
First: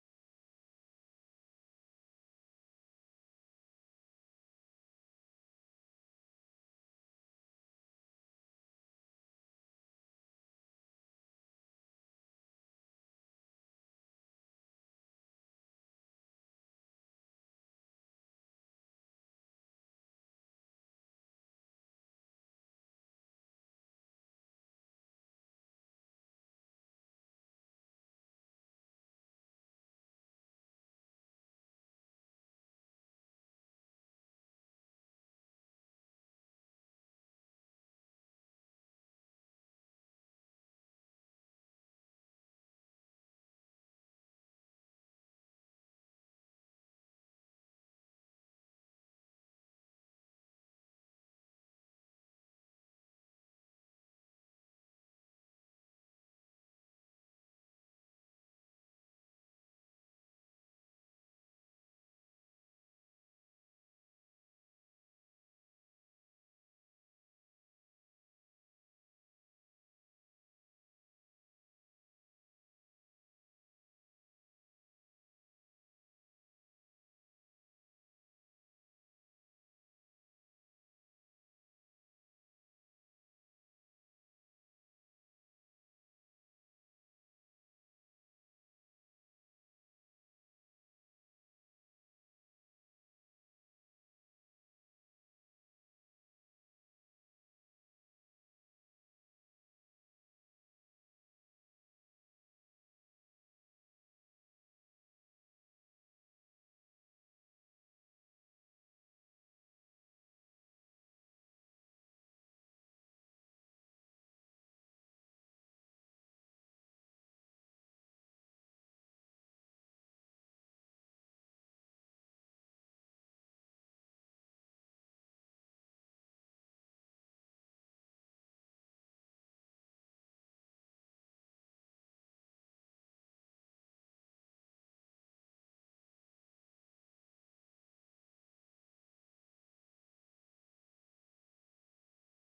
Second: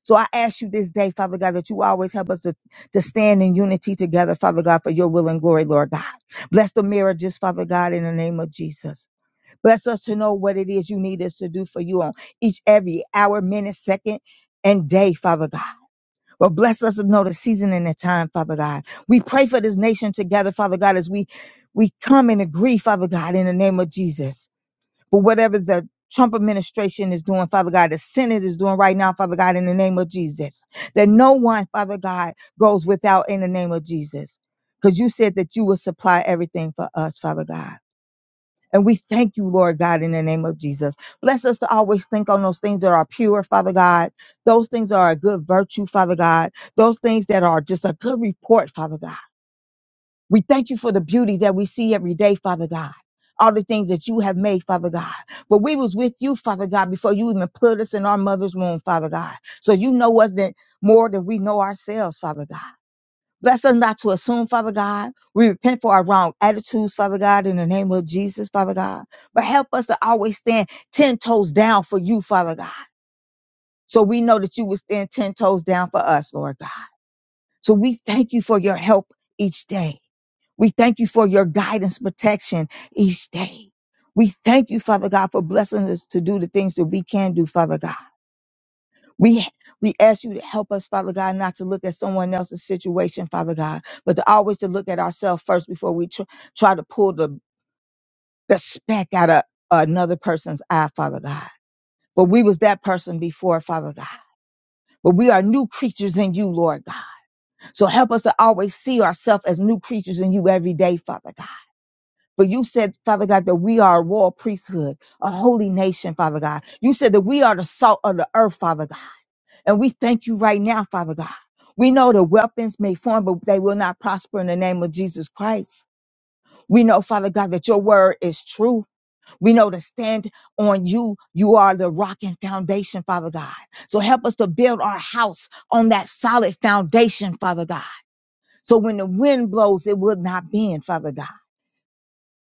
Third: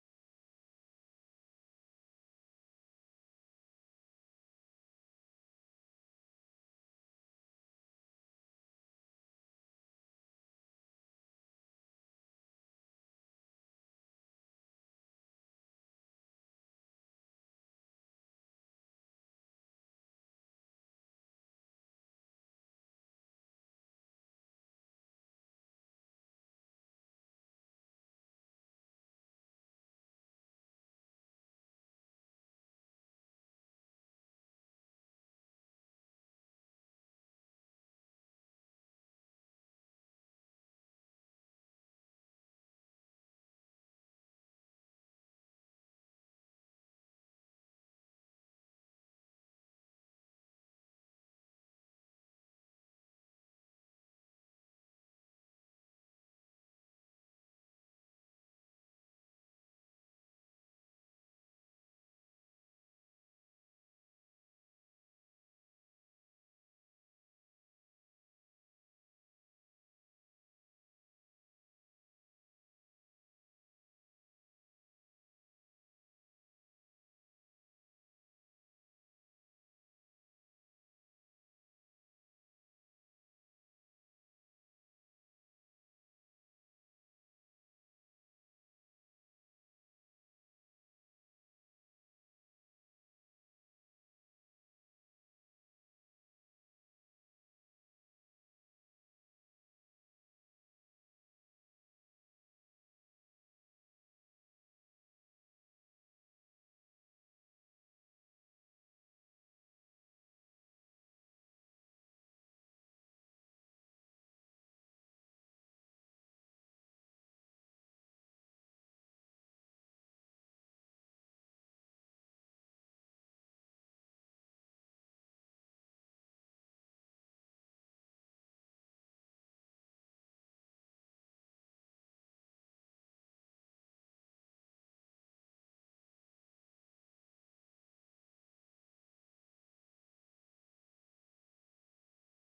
So I ask you this day, Father God, that you always help us to, to stand in unity together, Father God, for your will and glory, Lord God. Bless the marriages, Father God, in the name of Jesus. Bless us to know what it is you need us to do for you on each, every hour, minute, second, and day, Father God. But bless us to know the season and the time, Father God. We pray for this nation together, Father God, as we, we come and agree, Father God, in the name of Jesus for whatever the Trump administration is doing, Father God, the Senate is doing right now, Father God, in the name of Jesus. That no one, Father God, goes without in the name of Jesus. Because you said that you will supply everything for us, Father God. And we thank you, Lord God, in the name of Jesus. Bless us to always think on those things that are pure, Father God. Those things that are a good virtue, Father God. Those things that are just a good report, Father God. We thank you for the beauty that we see every day, Father God. All the things that you have made, Father God. But we was with you, Father God, before you even put us in our mother's womb, Father God. So you know us than, more than we know ourselves, Father God. Bless us not to assume, Father God. We repent for our wrong attitudes, Father God, in the name of Jesus, Father God. But help us to always stand 10 toes down for you, Father God. So we know that you will stand 10 toes down for us, Lord God. So we thank you for your help each day. We thank you for your guidance, protection each day. We thank you, Father God, for blessing us to do the things that we can do, Father God. We we ask you to help us, Father God, not to look at someone else's situation, Father God, but to always to look at ourselves first before we tr- try to pull the, the speck out of another person's eye, Father God. For we was that person before, Father God. But we are new creatures in you, Lord God. So help us to always see ourselves as new creatures in you every day, Father God. For you said, Father God, that we are a royal priesthood, a holy nation, Father God. You said that we are the salt of the earth, Father God. And we thank you right now, Father God. We know the weapons may form, but they will not prosper in the name of Jesus Christ. We know, Father God, that your word is true. We know to stand on you. You are the rock and foundation, Father God. So help us to build our house on that solid foundation, Father God. So when the wind blows, it will not bend, Father God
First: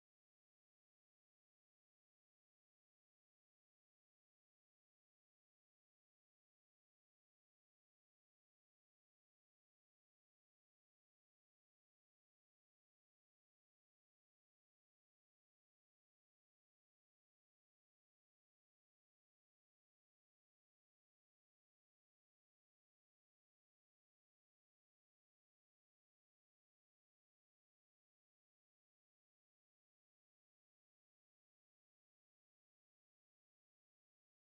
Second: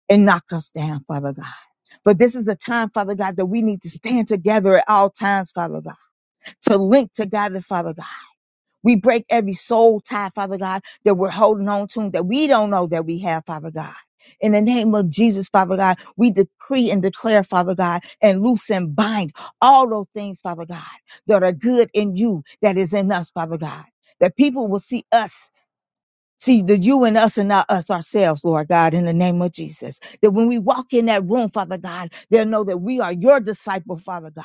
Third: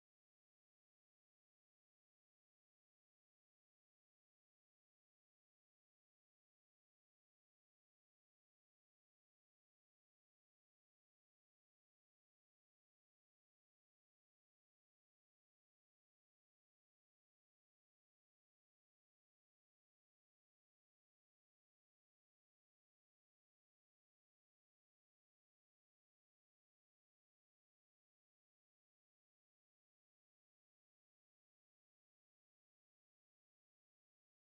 and knock us down, Father God. But this is the time, Father God, that we need to stand together at all times, Father God, to link together, Father God. We break every soul tie, Father God, that we're holding on to that we don't know that we have, Father God. In the name of Jesus, Father God, we decree and declare, Father God, and loose and bind all those things, Father God, that are good in you, that is in us, Father God. That people will see us See, the you and us and not us ourselves, Lord God, in the name of Jesus. That when we walk in that room, Father God, they'll know that we are your disciple, Father God,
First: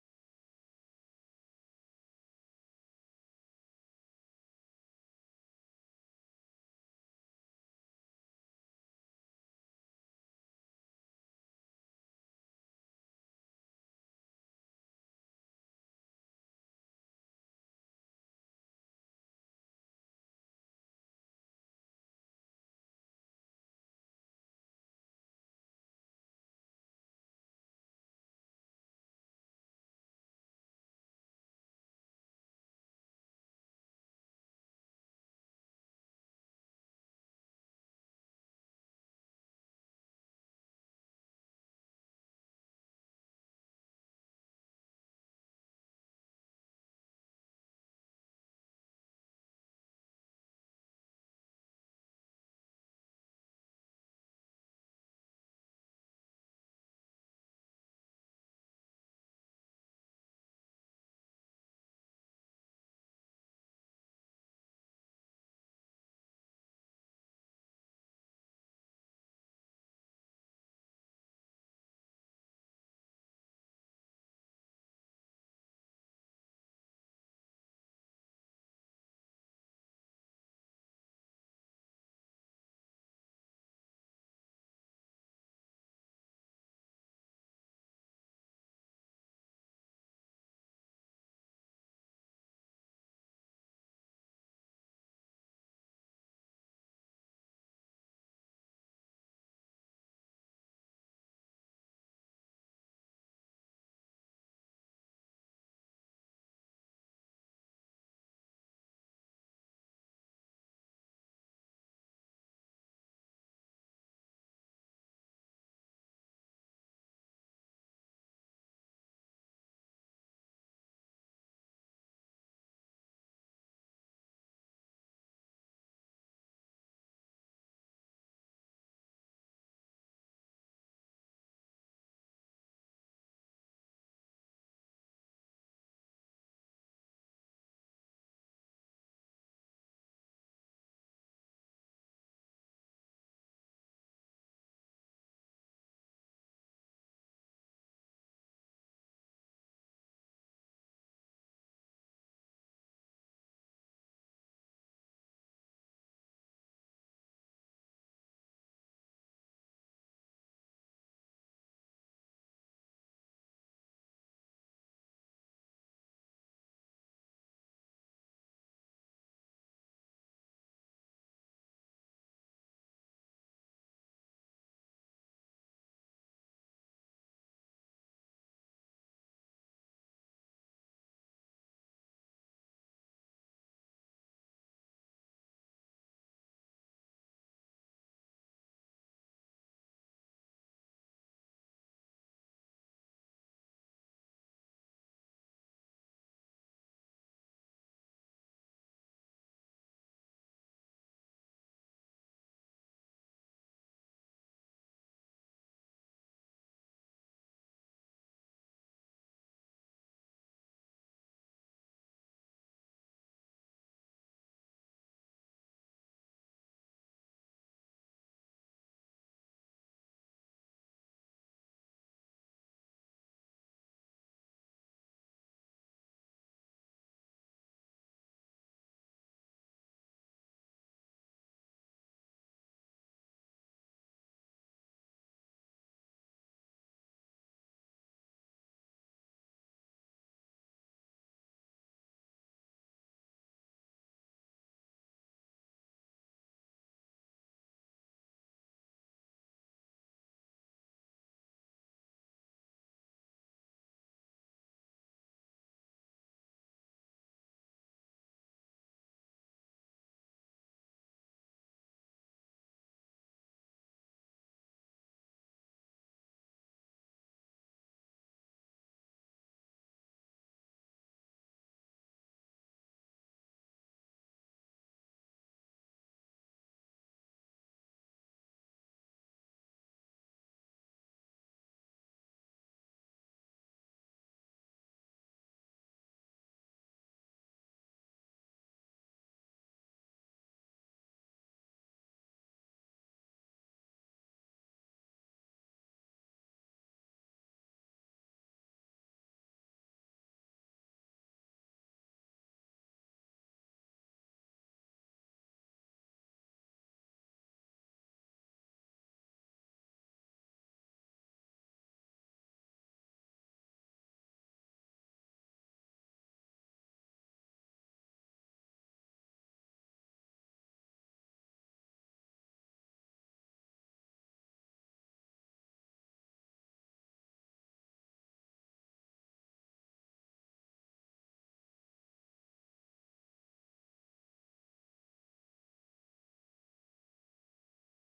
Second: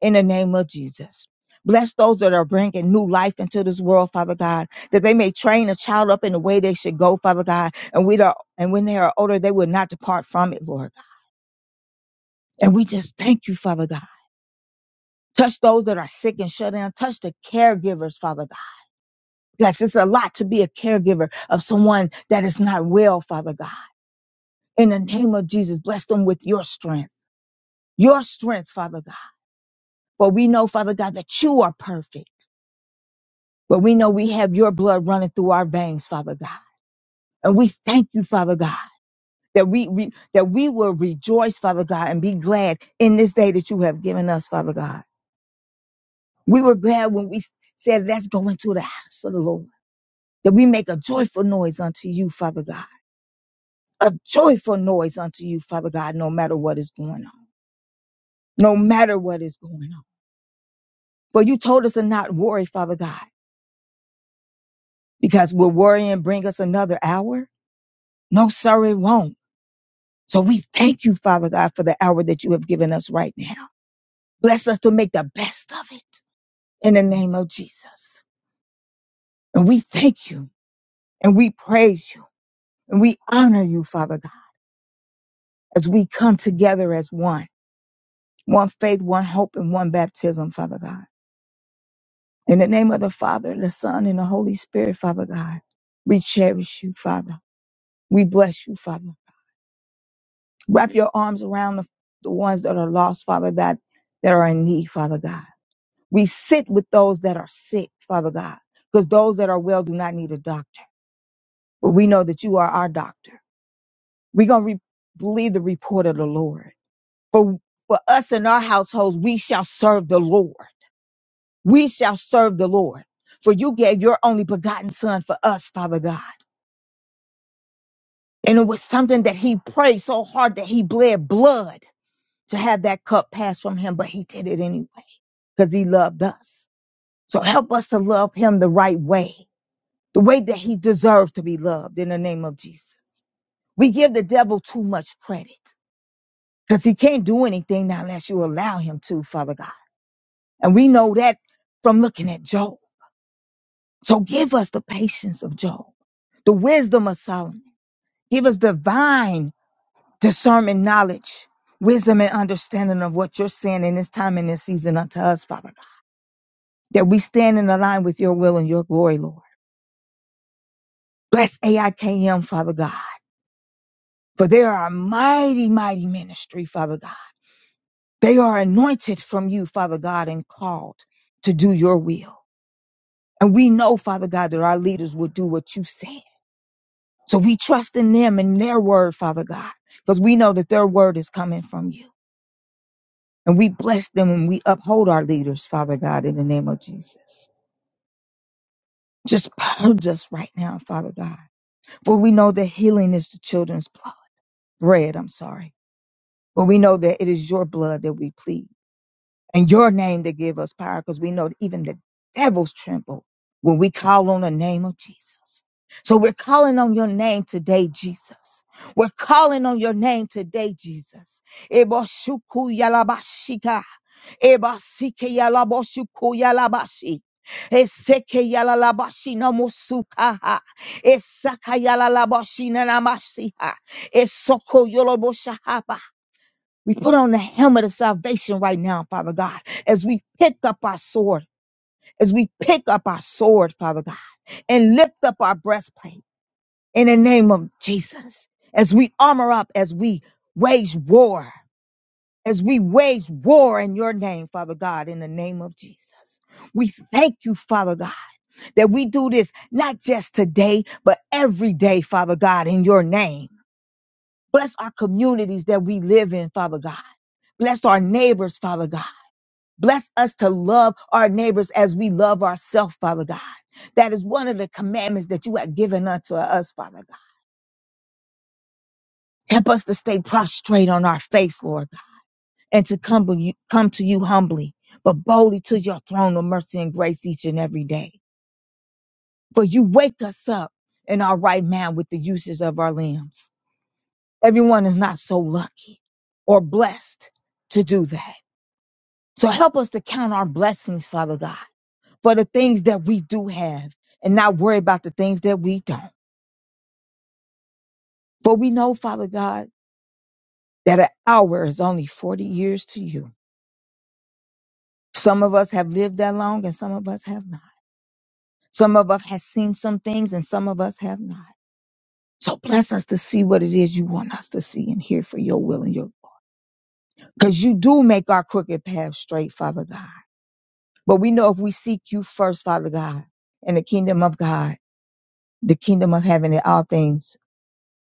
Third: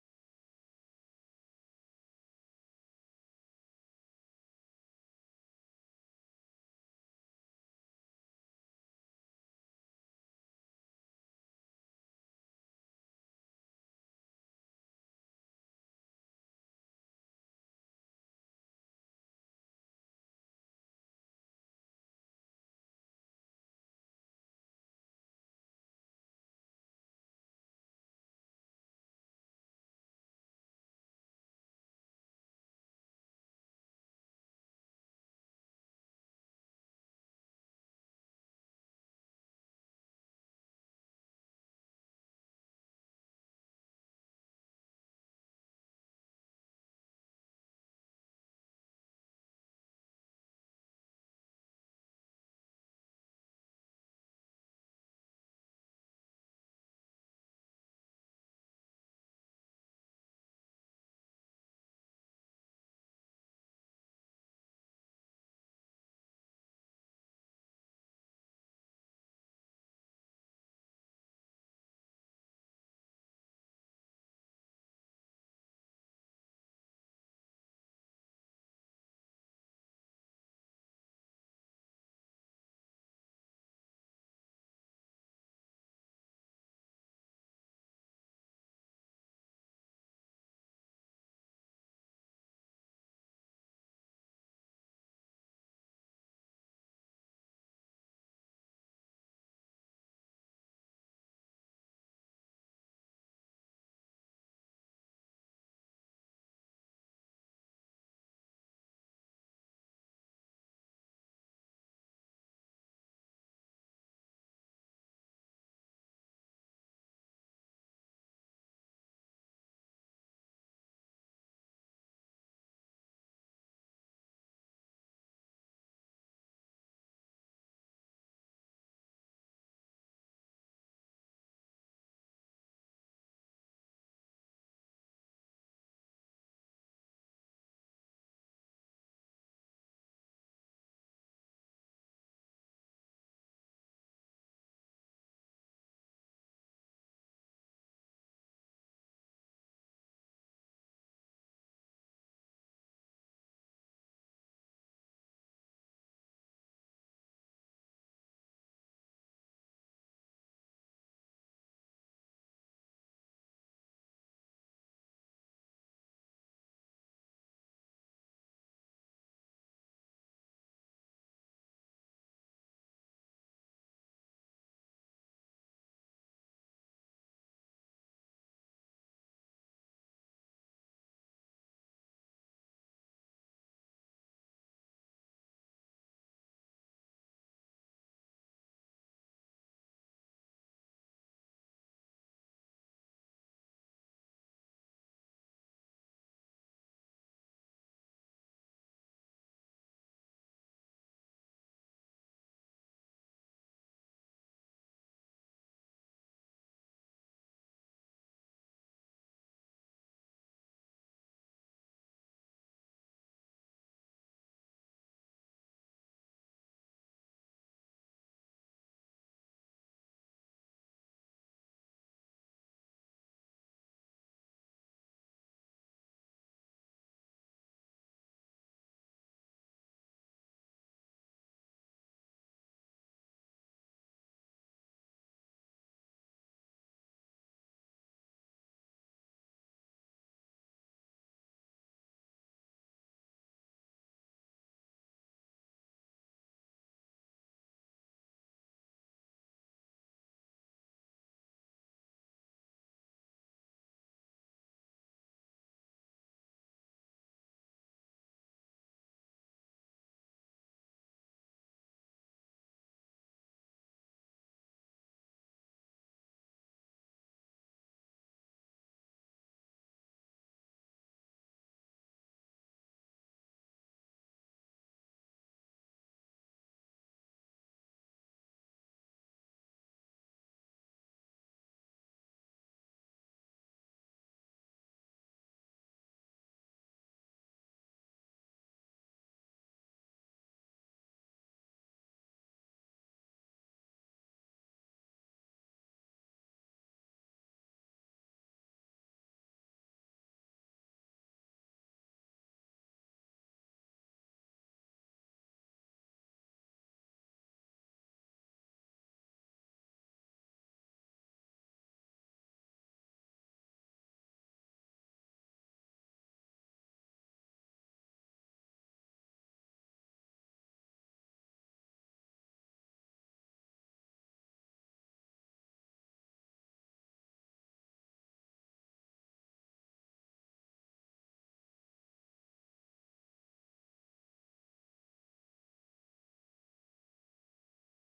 in the name of Jesus. Bless those that are bringing new life into this world, Father God, that they may train a child up in the way they should go, Father God. And we are, and when they are older, they will not depart from it, Lord. God. And we just thank you, Father God. Touch those that are sick and shut in. Touch the caregivers, Father God. Yes, it's a lot to be a caregiver of someone that is not well, Father God. In the name of Jesus, bless them with your strength, your strength, Father God. For we know, Father God, that you are perfect, but we know we have your blood running through our veins, Father God. And we thank you, Father God, that we, we that we will rejoice, Father God, and be glad in this day that you have given us, Father God. We were glad when we said, let's go into the house of the Lord, that we make a joyful noise unto you, Father God. A joyful noise unto you, Father God, no matter what is going on. No matter what is going on. For you told us to not worry, Father God, because will worrying bring us another hour? No, sir, it won't. So we thank you, Father God, for the hour that you have given us right now. Bless us to make the best of it in the name of Jesus. And we thank you and we praise you and we honor you, Father God, as we come together as one, one faith, one hope, and one baptism, Father God. In the name of the Father, the Son, and the Holy Spirit, Father God, we cherish you, Father. We bless you, Father. Wrap your arms around the, the ones that are lost, Father, that, that are in need, Father God. We sit with those that are sick, Father God, because those that are well do not need a doctor. But we know that you are our doctor. We're going to re- believe the report of the Lord. For, for us and our households, we shall serve the Lord. We shall serve the Lord. For you gave your only begotten Son for us, Father God. And it was something that he prayed so hard that he bled blood to have that cup pass from him, but he did it anyway. because he loved us. So help us to love him the right way, the way that he deserves to be loved in the name of Jesus. We give the devil too much credit because he can't do anything now unless you allow him to, Father God. And we know that from looking at Job. So give us the patience of Job, the wisdom of Solomon. Give us divine discernment, knowledge, wisdom, and understanding of what you're saying in this time and this season unto us, Father God, that we stand in the line with your will and your glory, Lord. Bless AIKM, Father God, for they are a mighty, mighty ministry, Father God. They are anointed from you, Father God, and called to do your will. And we know, Father God, that our leaders will do what you said. So we trust in them and their word, Father God, because we know that their word is coming from you. And we bless them and we uphold our leaders, Father God, in the name of Jesus. Just purge us right now, Father God, for we know that healing is the children's blood, bread, I'm sorry. But we know that it is your blood that we plead and your name that give us power because we know that even the devils tremble when we call on the name of Jesus. So we're calling on your name today, Jesus. We're calling on your name today, Jesus. Eboshuku yalabashika. Ebasike yalaboshuku yalabashi. Eseke yalalabashi namosukaha. Esaka yalalabashina namasiha. Esoko yoloboshaha we put on the helmet of salvation right now, Father God, as we pick up our sword, as we pick up our sword, Father God, and lift up our breastplate in the name of Jesus, as we armor up, as we wage war, as we wage war in your name, Father God, in the name of Jesus. We thank you, Father God, that we do this not just today, but every day, Father God, in your name. Bless our communities that we live in, Father God. Bless our neighbors, Father God. Bless us to love our neighbors as we love ourselves, Father God. That is one of the commandments that you have given unto us, Father God. Help us to stay prostrate on our face, Lord God, and to come, to you, come to you humbly, but boldly to your throne of mercy and grace each and every day. For you wake us up in our right mind with the uses of our limbs. Everyone is not so lucky or blessed to do that. So help us to count our blessings, Father God for the things that we do have and not worry about the things that we don't. For we know, Father God, that an hour is only 40 years to you. Some of us have lived that long and some of us have not. Some of us have seen some things and some of us have not. So bless us to see what it is you want us to see and hear for your will and your, because you do make our crooked path straight, Father God. But we know if we seek you first, Father God, and the kingdom of God, the kingdom of heaven and all things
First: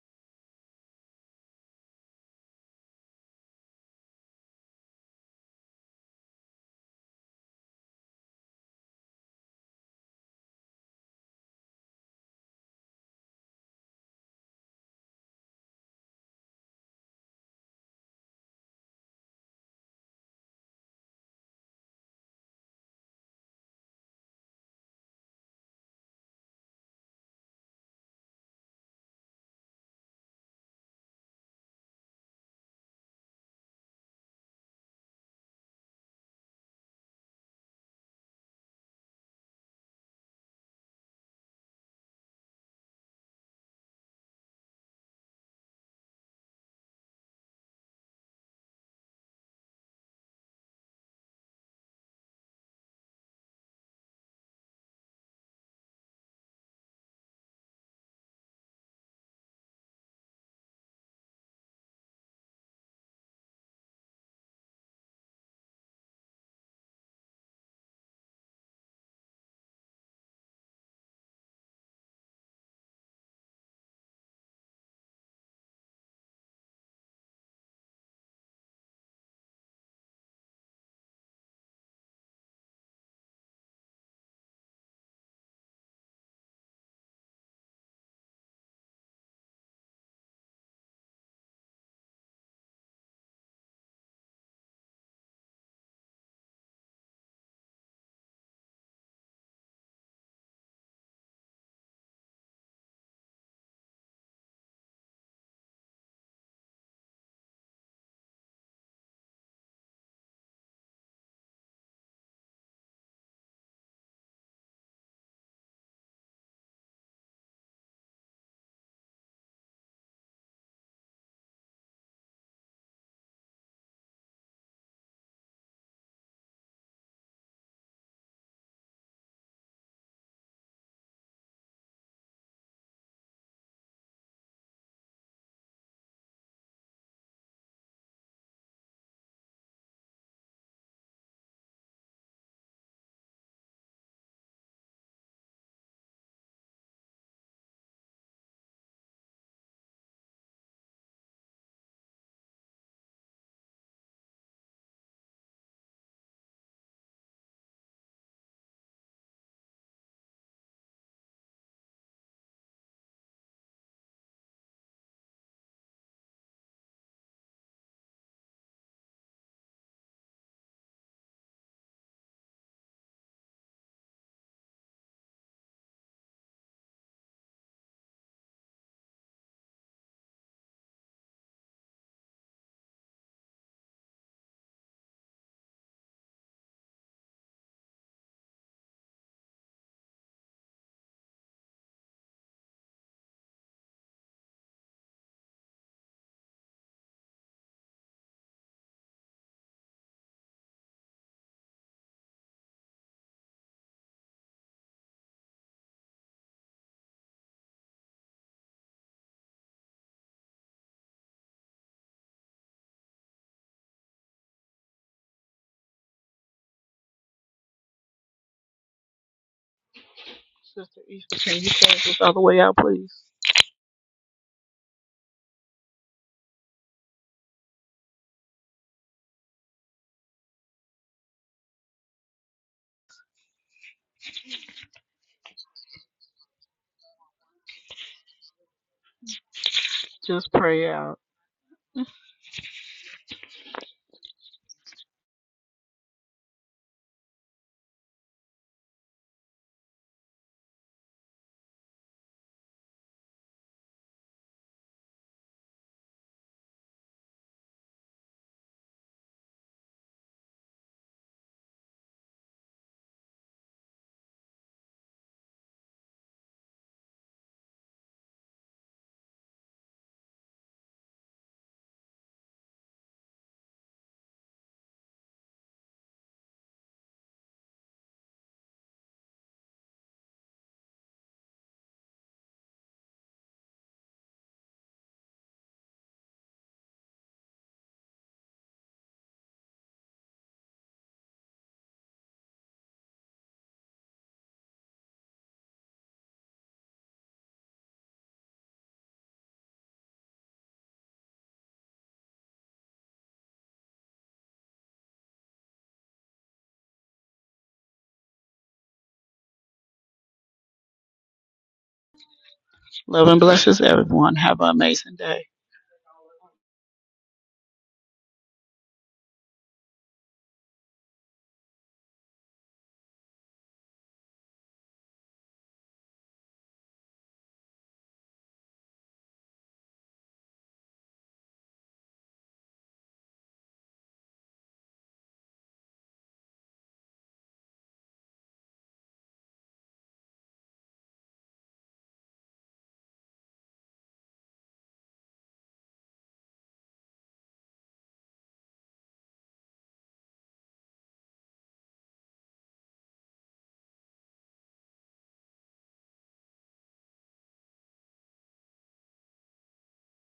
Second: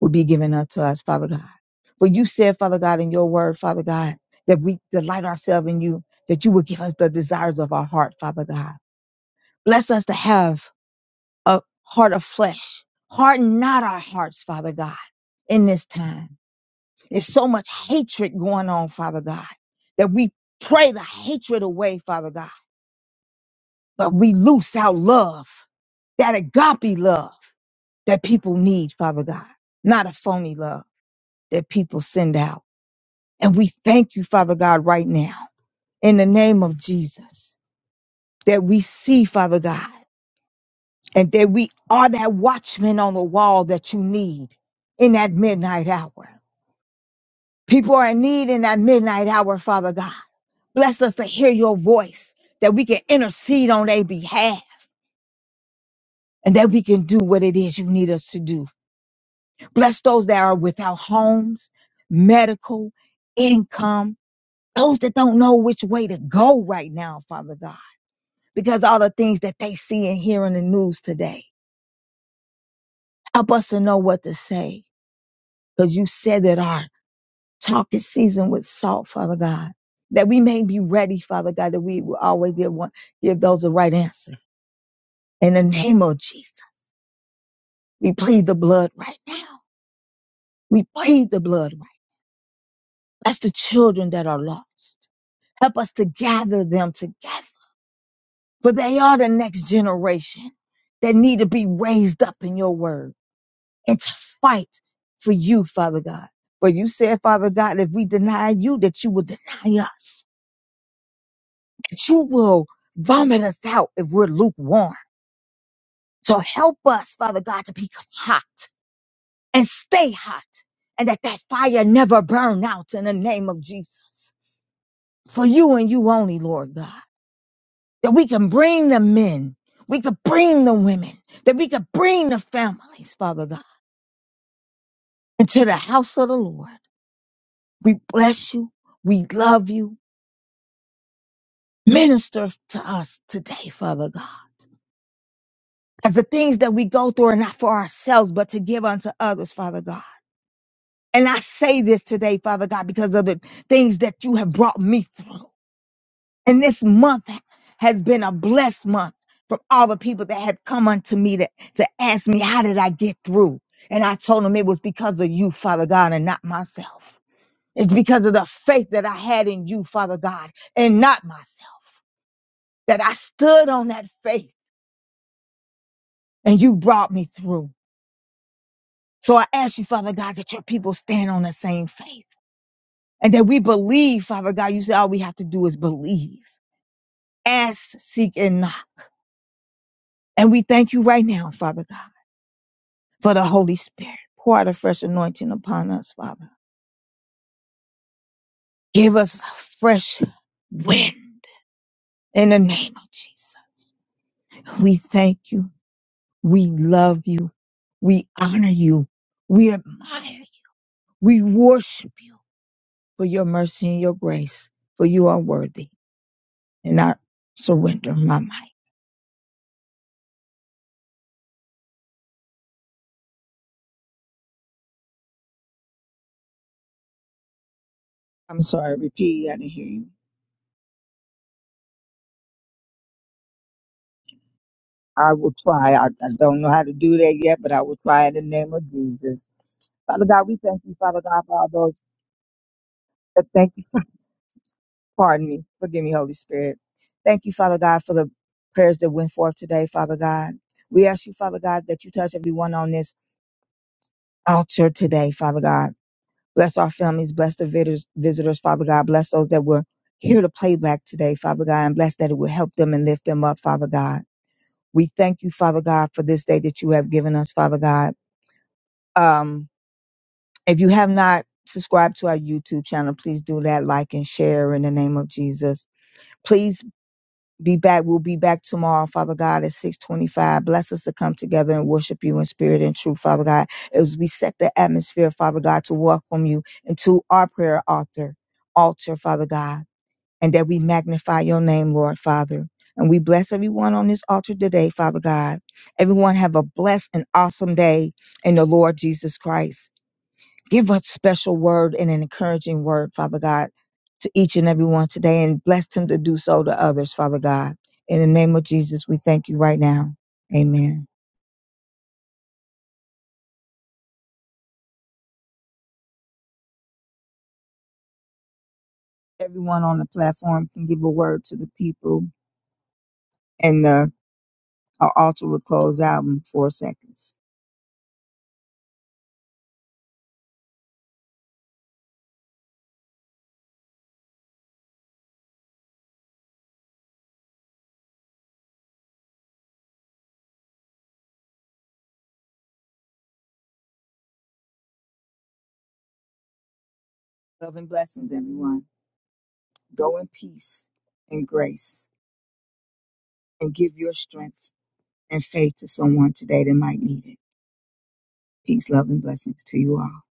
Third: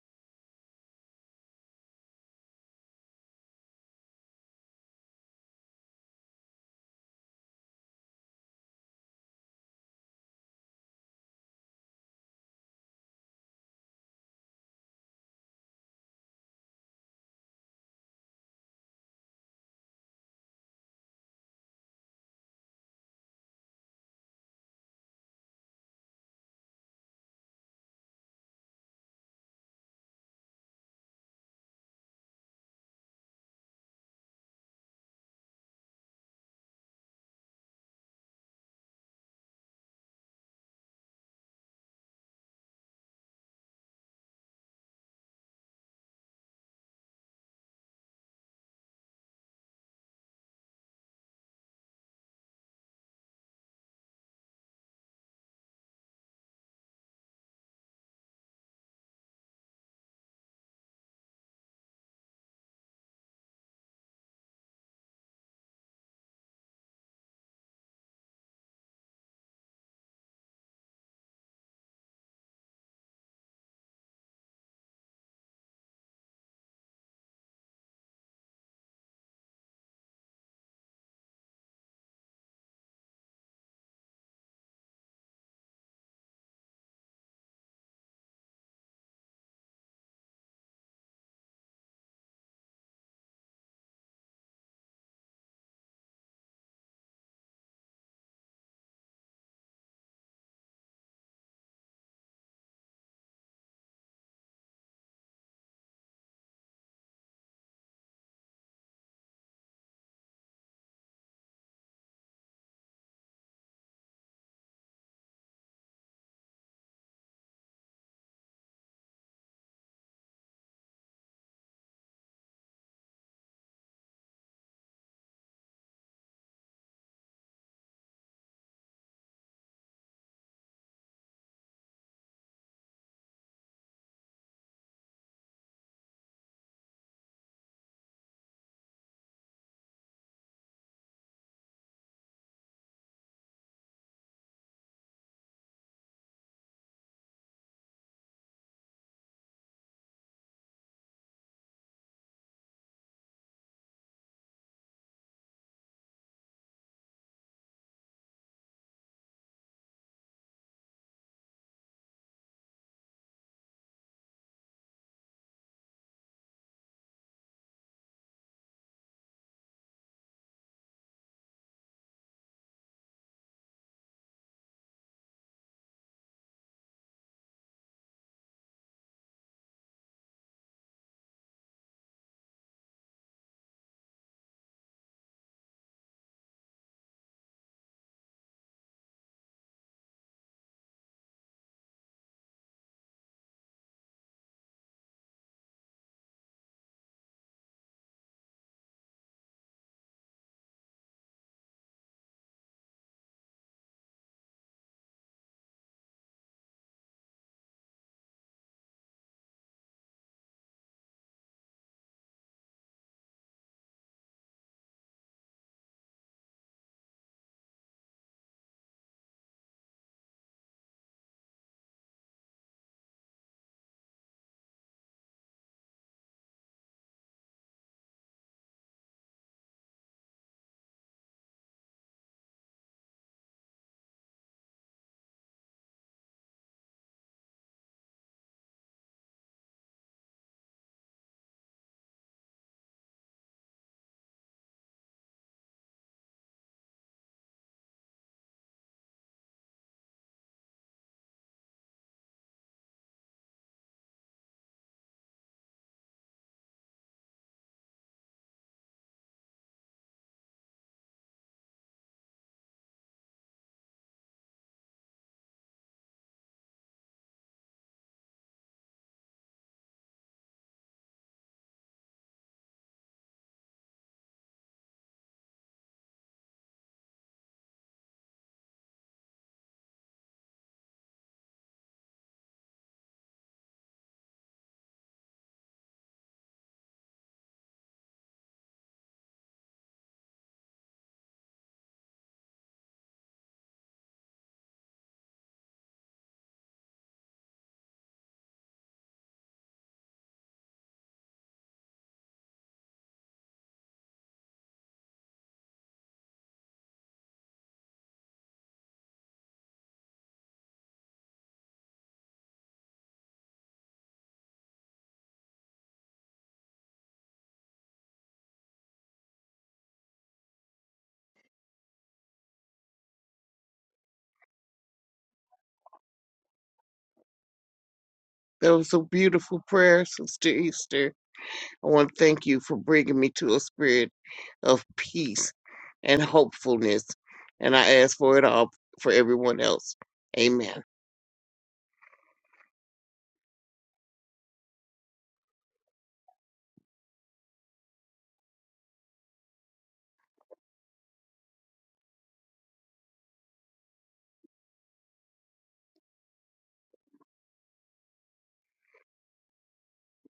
will be given unto us, Father God. For you said, Father God, in your word, Father God, that we delight ourselves in you, that you will give us the desires of our heart, Father God. Bless us to have a heart of flesh. Harden not our hearts, Father God, in this time. There's so much hatred going on, Father God, that we pray the hatred away, Father God, but we loose out love, that agape love that people need, Father God, not a phony love that people send out. And we thank you, Father God, right now in the name of Jesus that we see, Father God, and that we are that watchman on the wall that you need in that midnight hour. People are in need in that midnight hour, Father God. Bless us to hear your voice, that we can intercede on their behalf and that we can do what it is you need us to do. Bless those that are without homes, medical, income, those that don't know which way to go right now, Father God. because all the things that they see and hear in the news today. Help us to know what to say because you said that our talk is seasoned with salt, Father God, that we may be ready, Father God, that we will always give one, give those the right answer. In the name of Jesus, we plead the blood right now. We plead the blood right. now. That's the children that are lost. Help us to gather them together, for they are the next generation that need to be raised up in your word. and to fight for you, Father God. For you said, Father God, if we deny you, that you will deny us, that you will vomit us out if we're lukewarm. So help us, Father God, to become hot and stay hot and that that fire never burn out in the name of Jesus. For you and you only, Lord God, that we can bring the men, we can bring the women, that we can bring the families, Father God, into the house of the Lord. We bless you. We love you Minister to us today, Father God, as the things that we go through are not for ourselves, but to give unto others, Father God. And I say this today, Father God, because of the things that you have brought me through. And this month has been a blessed month from all the people that have come unto me to, to ask me, how did I get through? And I told them it was because of you, Father God, and not myself. It's because of the faith that I had in you, Father God, and not myself, that I stood on that faith and you brought me through. So I ask you, Father God, that your people stand on the same faith and that we believe, Father God. You said all we have to do is believe, ask, seek, and knock. And we thank you right now, Father God, for the Holy Spirit. Pour out a fresh anointing upon us, Father. Give us a fresh wind in the name of Jesus. We thank you. We love you. We honor you. We admire you. We worship you for your mercy and your grace, for you are worthy. and I surrender my might. I'm sorry, repeat. I didn't hear you. I will try. I, I don't know how to do that yet, but I will try in the name of Jesus. Father God, we thank you, Father God, for all those that thank you. For, [LAUGHS] pardon me. Forgive me, Holy Spirit. Thank you, Father God, for the prayers that went forth today, Father God. We ask you, Father God, that you touch everyone on this altar today, Father God. Bless our families, bless the visitors, visitors, Father God. Bless those that were here to playback today, Father God, and bless that it will help them and lift them up, Father God. We thank you, Father God, for this day that you have given us, Father God. Um, if you have not subscribed to our YouTube channel, please do that, like and share in the name of Jesus. Please be back. We'll be back tomorrow, Father God, at 625. Bless us to come together and worship you in spirit and truth, Father God. As we set the atmosphere, Father God, to welcome you into our prayer altar, altar, Father God and that we magnify your name, Lord Father. And we bless everyone on this altar today, Father God. Everyone have a blessed and awesome day in the Lord Jesus Christ. Give us special word and an encouraging word, Father God, to each and everyone today and bless them to do so to others, Father God. In the name of Jesus, we thank you right now. Amen. Everyone on the platform can give a word to the people and uh, our altar will close out in four seconds. was a beautiful prayer, Sister Easter. I want to thank you for bringing me to a spirit of peace and hopefulness. And I ask for it all for everyone else. Amen. Love and blessings, everyone. Go in peace and grace and give your strength and faith to someone today that might need it. Peace, love, and blessings to you all.